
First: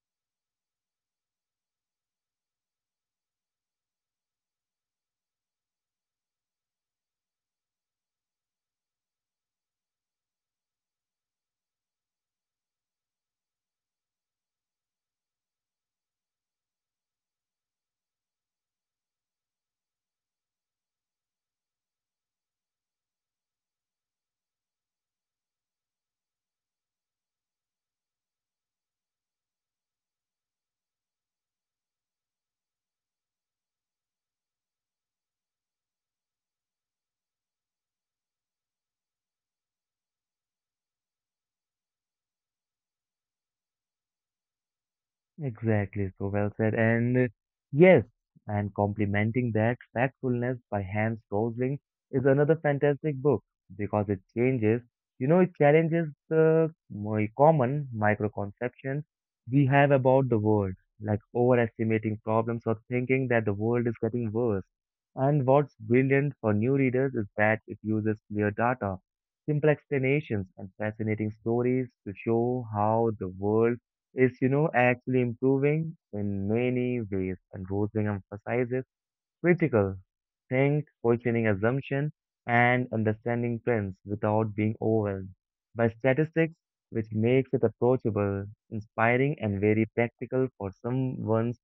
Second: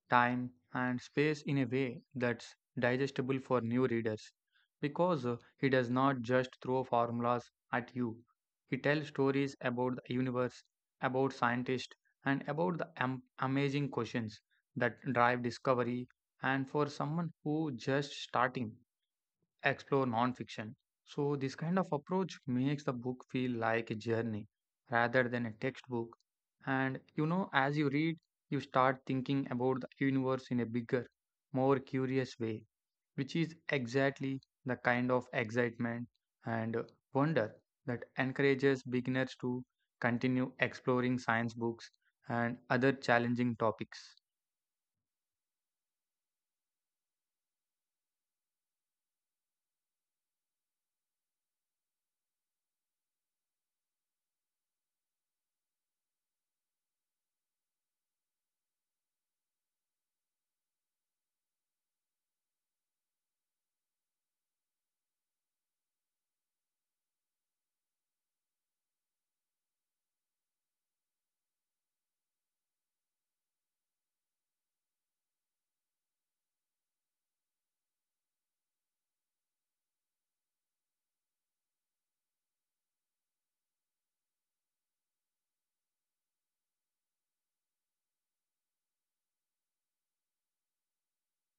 [SPEAKER 2] time, and space in a way that's digestible for new readers. Because he does not just throw formulas at you, he tells stories about the universe, about scientists, and about the amazing questions that drive discovery. And for someone who just starting, explore nonfiction. So, this kind of approach makes the book feel like a journey rather than a textbook. And you know, as you read, you start thinking about the universe in a bigger, more curious way, which is exactly the kind of excitement and wonder that encourages beginners to continue exploring science books and other challenging topics.
[SPEAKER 1] Exactly, so well said. And yes, and complementing that, Factfulness by Hans Rosling is another fantastic book because it changes, you know, it challenges the my common microconceptions we have about the world, like overestimating problems or thinking that the world is getting worse. And what's brilliant for new readers is that it uses clear data, simple explanations, and fascinating stories to show how the world is, actually improving in many ways, and Rosling emphasizes critical questioning assumption, and understanding trends without being overwhelmed by statistics, which makes it approachable, inspiring, and very practical for someone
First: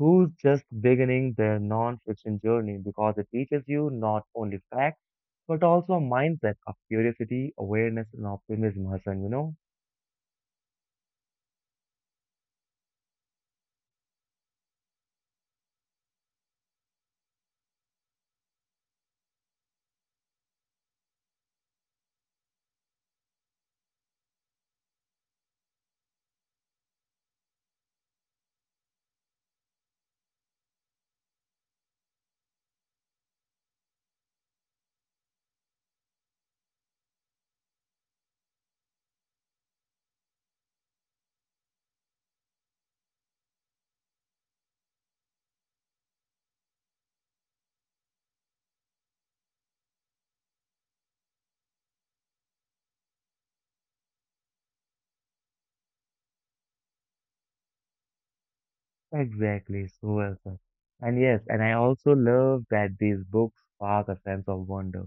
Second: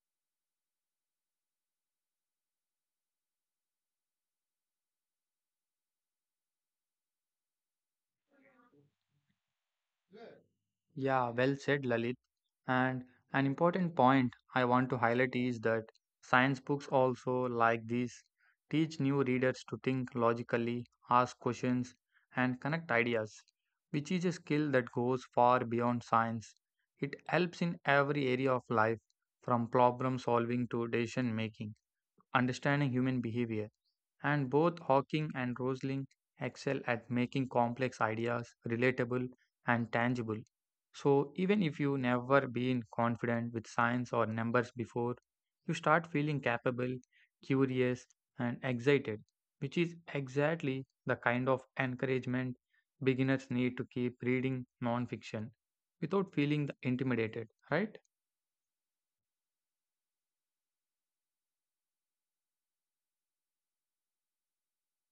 [SPEAKER 1] who's just beginning their non-fiction journey, because it teaches you not only facts, but also a mindset of curiosity, awareness, and optimism, Hassan, you know?
[SPEAKER 2] Yeah, well said, Lalit. And an important point I want to highlight is that science books also, like these, teach new readers to think logically, ask questions, and connect ideas, which is a skill that goes far beyond science. It helps in every area of life, from problem solving to decision making, understanding human behavior, and both Hawking and Rosling excel at making complex ideas relatable and tangible. So, even if you never been confident with science or numbers before, you start feeling capable, curious, and excited, which is exactly the kind of encouragement beginners need to keep reading nonfiction without feeling intimidated, right?
[SPEAKER 1] Exactly, so well said. And yes, and I also love that these books spark a sense of wonder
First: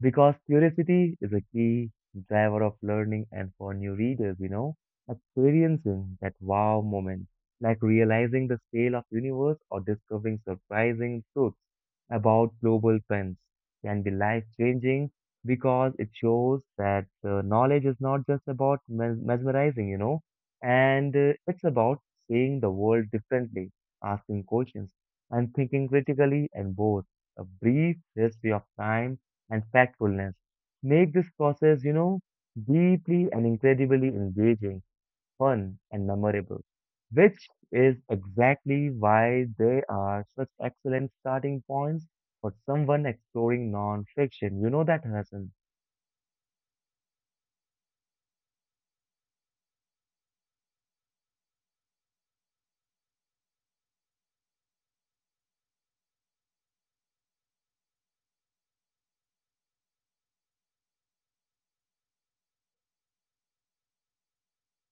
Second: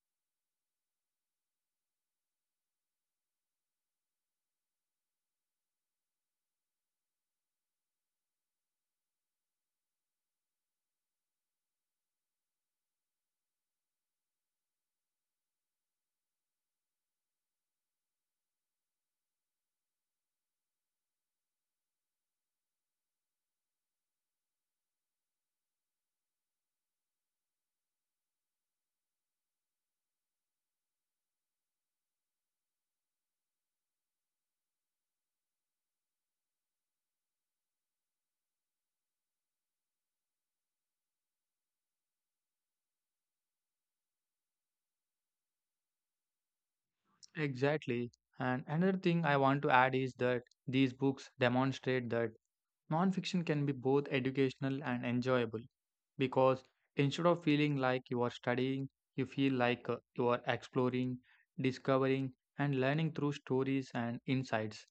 [SPEAKER 1] because curiosity is a key driver of learning. And for new readers, experiencing that wow moment, like realizing the scale of universe or discovering surprising truths about global trends, can be life-changing because it shows that knowledge is not just about mesmerizing, you know, and it's about seeing the world differently, asking questions, and thinking critically. And both A brief history of time and factfulness make this process, deeply and incredibly engaging, fun, and memorable, which is exactly why they are such excellent starting points for someone exploring non-fiction. You know that, Hassan?
[SPEAKER 2] Exactly. And another thing I want to add is that these books demonstrate that nonfiction can be both educational and enjoyable because instead of feeling like you are studying, you feel like you are exploring, discovering, and learning through stories and insights,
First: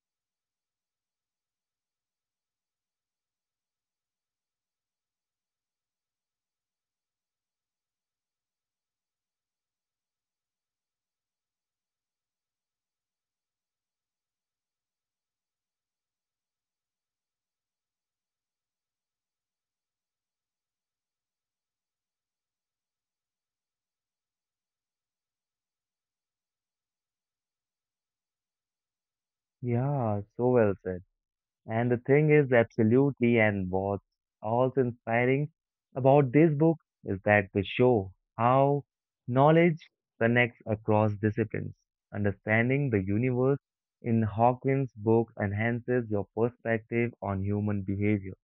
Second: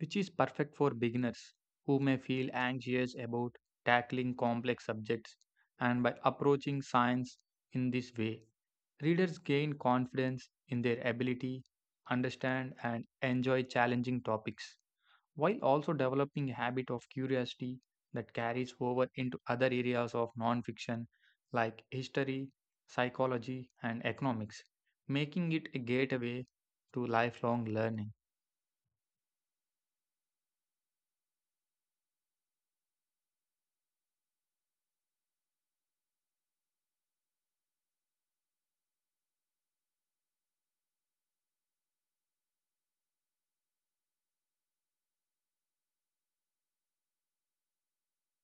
[SPEAKER 2] which is perfect for beginners who may feel anxious about tackling complex subjects. And by approaching science in this way, readers gain confidence in their ability, understand, and enjoy challenging topics while also developing a habit of curiosity that carries over into other areas of nonfiction like history, psychology, and economics, making it a gateway to lifelong learning.
[SPEAKER 1] Yeah, so well said. And the thing is, absolutely, and what's also inspiring about this book is that they show how knowledge connects across disciplines. Understanding the universe in Hawkins' book enhances your perspective on human behavior,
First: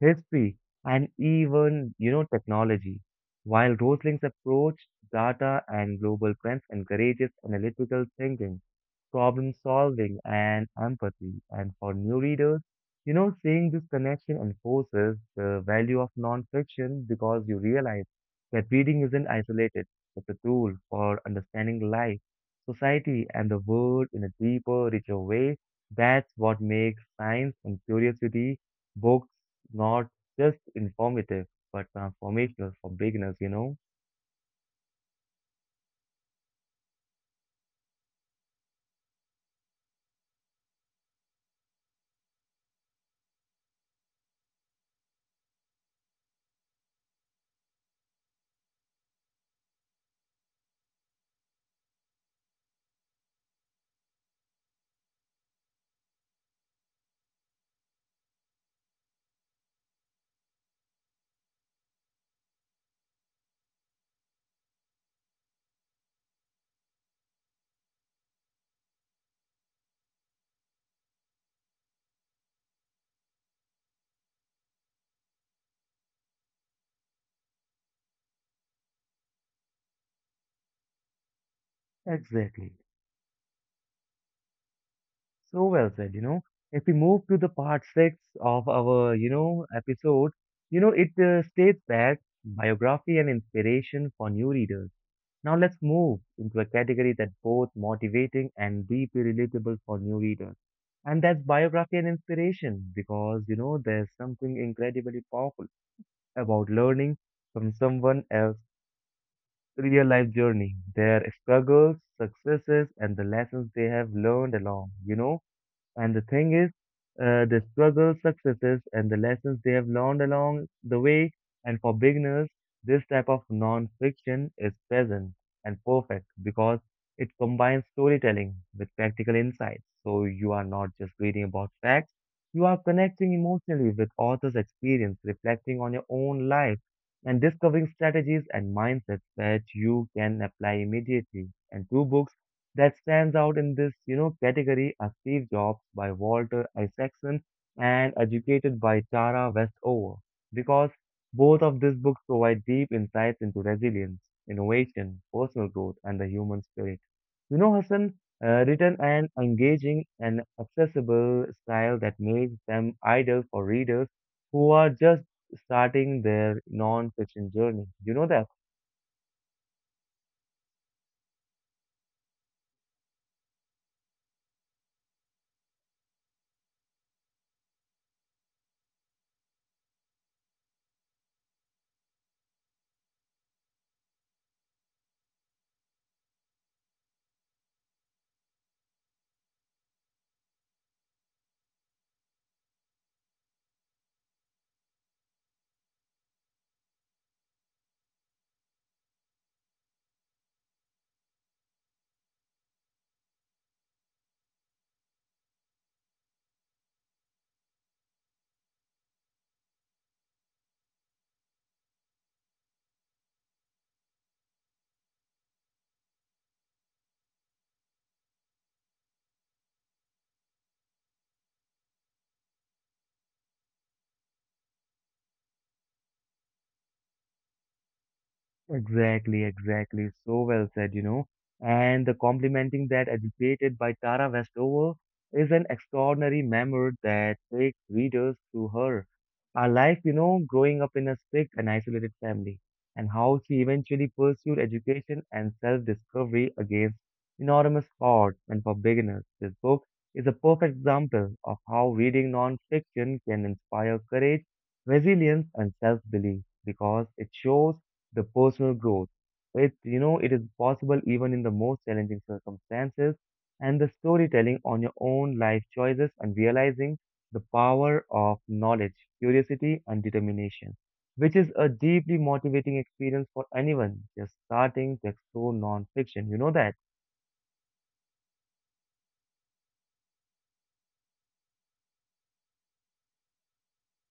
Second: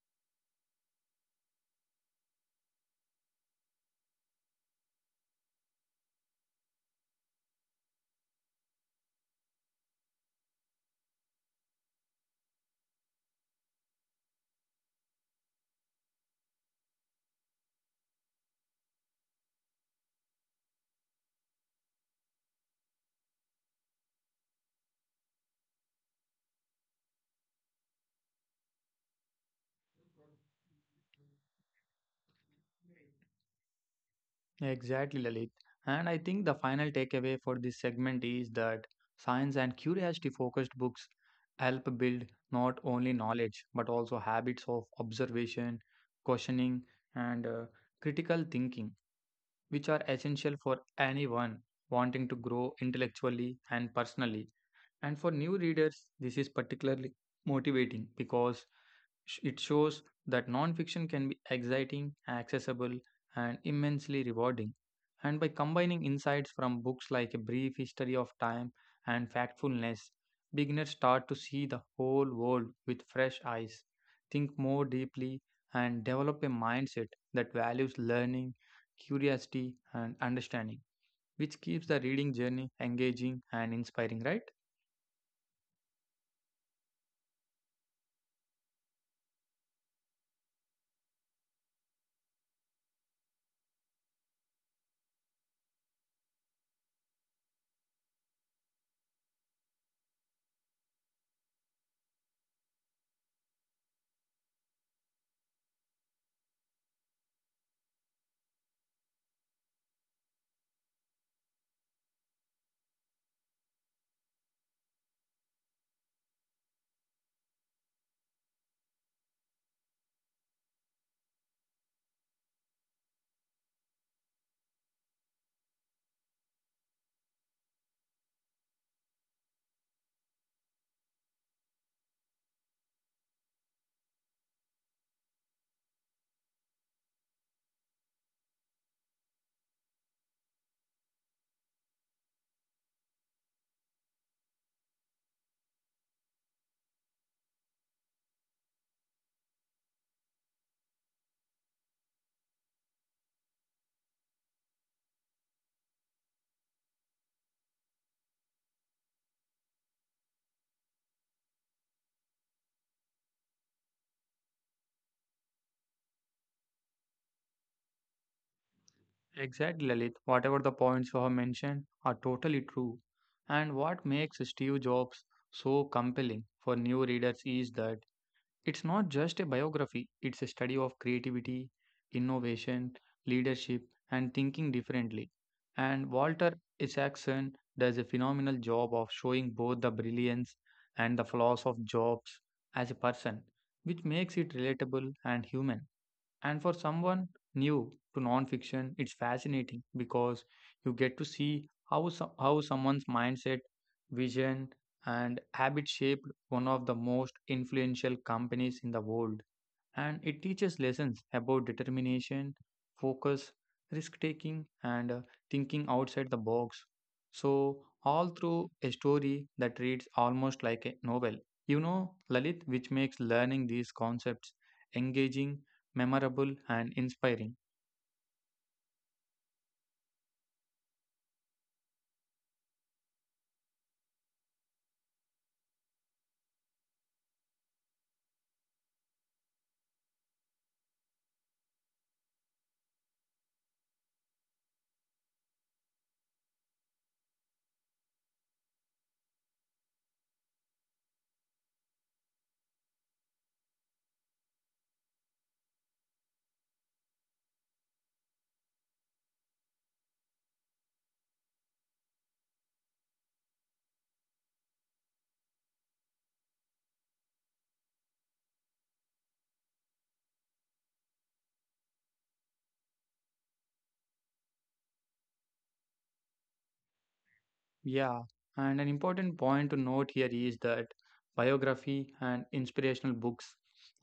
[SPEAKER 1] history, and even, technology. While Rosling's approach, data and global trends encourages analytical thinking, problem solving, and empathy. And for new readers, seeing this connection enforces the value of nonfiction because you realize that reading isn't isolated, it's a tool for understanding life, society, and the world in a deeper, richer way. That's what makes science and curiosity books not just informative but transformational for beginners, you know?
[SPEAKER 2] Exactly, Lalit. And I think the final takeaway for this segment is that science and curiosity focused books help build not only knowledge but also habits of observation, questioning, and critical thinking, which are essential for anyone wanting to grow intellectually and personally. And for new readers, this is particularly motivating because it shows that nonfiction can be exciting, accessible, and immensely rewarding. And by combining insights from books like A Brief History of Time and Factfulness, beginners start to see the whole world with fresh eyes, think more deeply, and develop a mindset that values learning, curiosity, and understanding, which keeps the reading
[SPEAKER 1] Exactly.
[SPEAKER 2] journey engaging and inspiring, right?
[SPEAKER 1] So well said, you know. If we move to the part six of our, episode, it states that biography and inspiration for new readers. Now let's move into a category that's both motivating and deeply relatable for new readers. And that's biography and inspiration because, there's something incredibly powerful about learning from someone else's real life journey, their struggles, successes, and the lessons they have learned along, you know. And the thing is, the struggles, successes, and the lessons they have learned along the way. And for beginners, this type of non fiction is present and perfect because it combines storytelling with practical insights. So you are not just reading about facts, you are connecting emotionally with author's experience, reflecting on your own life, and discovering strategies and mindsets that you can apply immediately. And two books that stands out in this, category are Steve Jobs by Walter Isaacson and Educated by Tara Westover, because both of these books provide deep insights into resilience, innovation, personal growth, and the human spirit. You know, Hassan, written an engaging and accessible style that makes them ideal for readers who are just starting their non-fiction journey. You know that.
[SPEAKER 2] Exactly, Lalit. Whatever the points you have mentioned are totally true. And what makes Steve Jobs so compelling for new readers is that it's not just a biography, it's a study of creativity, innovation, leadership, and thinking differently. And Walter Isaacson does a phenomenal job of showing both the brilliance and the flaws of Jobs as a person, which makes it relatable and human. And for someone new to nonfiction, it's fascinating because you get to see how, how someone's mindset, vision, and habit shaped one of the most influential companies in the world. And it teaches lessons about determination, focus, risk taking, and thinking outside the box. So, all through a story that reads almost like a novel. You know, Lalit, which makes learning these concepts engaging, memorable, and inspiring.
[SPEAKER 1] Exactly, exactly. So well said, you know. And the complementing that educated by Tara Westover is an extraordinary memoir that takes readers through her life, growing up in a strict and isolated family, and how she eventually pursued education and self-discovery against enormous odds. And for beginners, this book is a perfect example of how reading non-fiction can inspire courage, resilience, and self-belief because it shows the personal growth. It is possible even in the most challenging circumstances, and the storytelling on your own life choices and realizing the power of knowledge, curiosity, and determination, which is a deeply motivating experience for anyone just starting to explore non-fiction. You know that.
[SPEAKER 2] Yeah, and an important point to note here is that biography and inspirational books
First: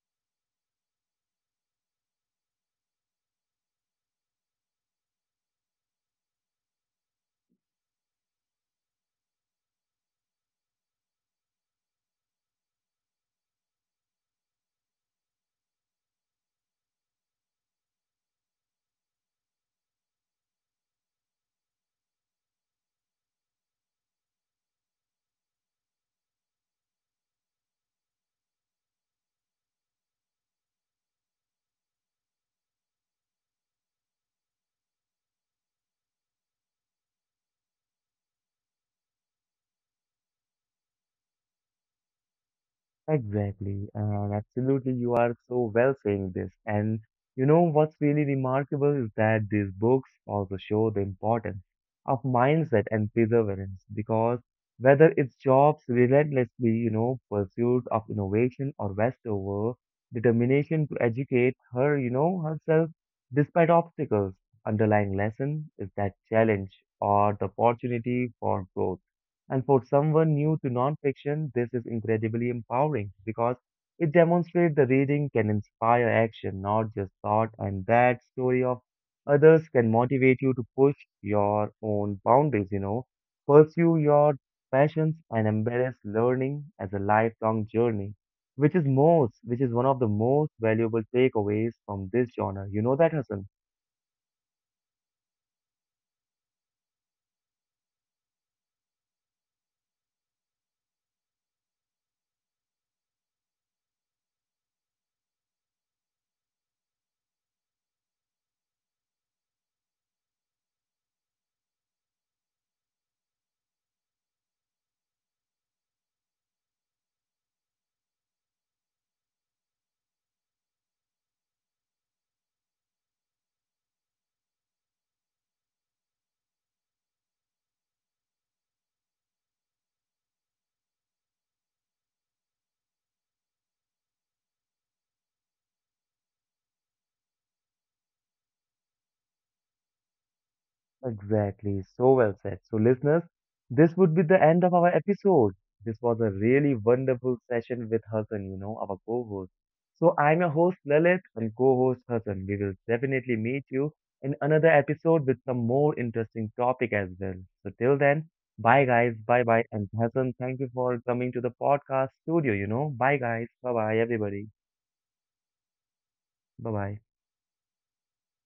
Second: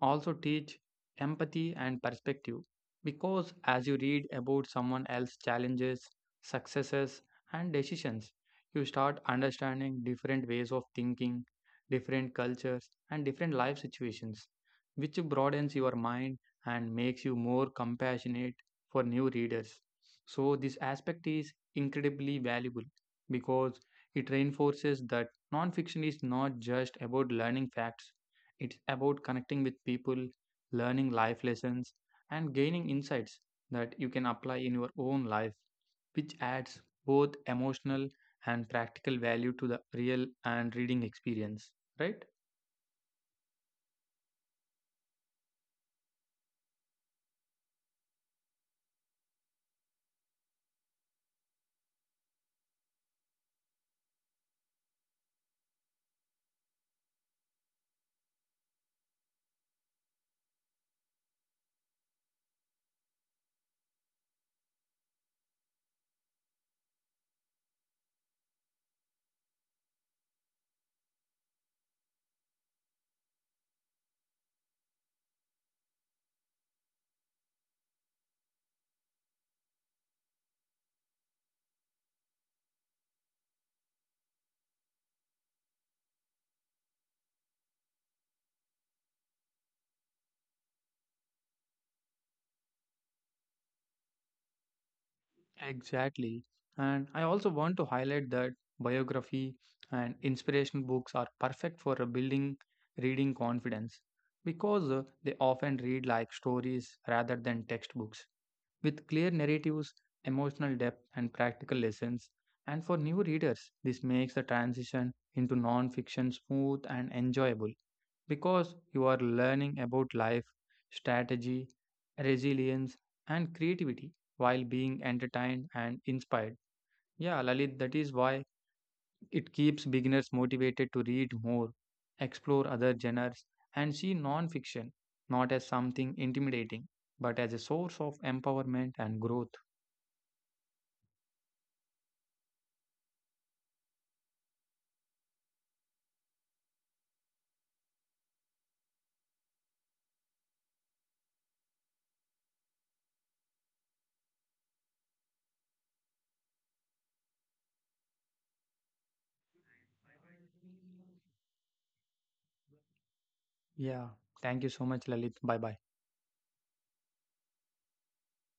[SPEAKER 2] also teach empathy and perspective because as you read about someone else's challenges, successes, and decisions, you start understanding different ways of thinking, different cultures, and different life situations, which broadens your mind and makes you more compassionate for new readers. So, this aspect is incredibly valuable because it reinforces that nonfiction is not just about learning facts, it's about connecting with people, learning life lessons, and gaining insights that you can apply in your own life, which adds both emotional and practical value to the real and reading experience, right?
[SPEAKER 1] Exactly, and absolutely, you are so well saying this. And you know what's really remarkable is that these books also show the importance of mindset and perseverance because whether it's Jobs' relentlessly, pursuit of innovation or Westover determination to educate herself despite obstacles, underlying lesson is that challenge or the opportunity for growth. And for someone new to nonfiction, this is incredibly empowering because it demonstrates the reading can inspire action, not just thought, and that story of others can motivate you to push your own boundaries, pursue your passions and embrace learning as a lifelong journey, which is one of the most valuable takeaways from this genre. You know that, Hassan?
[SPEAKER 2] Exactly. And I also want to highlight that biography and inspirational books are perfect for a building reading confidence because they often read like stories rather than textbooks with clear narratives, emotional depth, and practical lessons. And for new readers, this makes the transition into non fiction smooth and enjoyable because you are learning about life, strategy, resilience, and creativity while being entertained and inspired. Yeah, Lalit, that is why it keeps beginners motivated to read more, explore other genres, and see non fiction not as something intimidating, but as a source of empowerment and growth.
[SPEAKER 1] Exactly. So well said. So, listeners, this would be the end of our episode. This was a really wonderful session with Hassan, our co host. So, I'm your host Lalit and co host Hassan. We will definitely meet you in another episode with some more interesting topic as well. So, till then, bye guys. Bye bye. And Hassan, thank you for coming to the podcast studio, you know. Bye guys. Bye
[SPEAKER 2] Yeah,
[SPEAKER 1] bye, everybody.
[SPEAKER 2] thank you so much, Lalit. Bye bye.
[SPEAKER 1] Bye bye.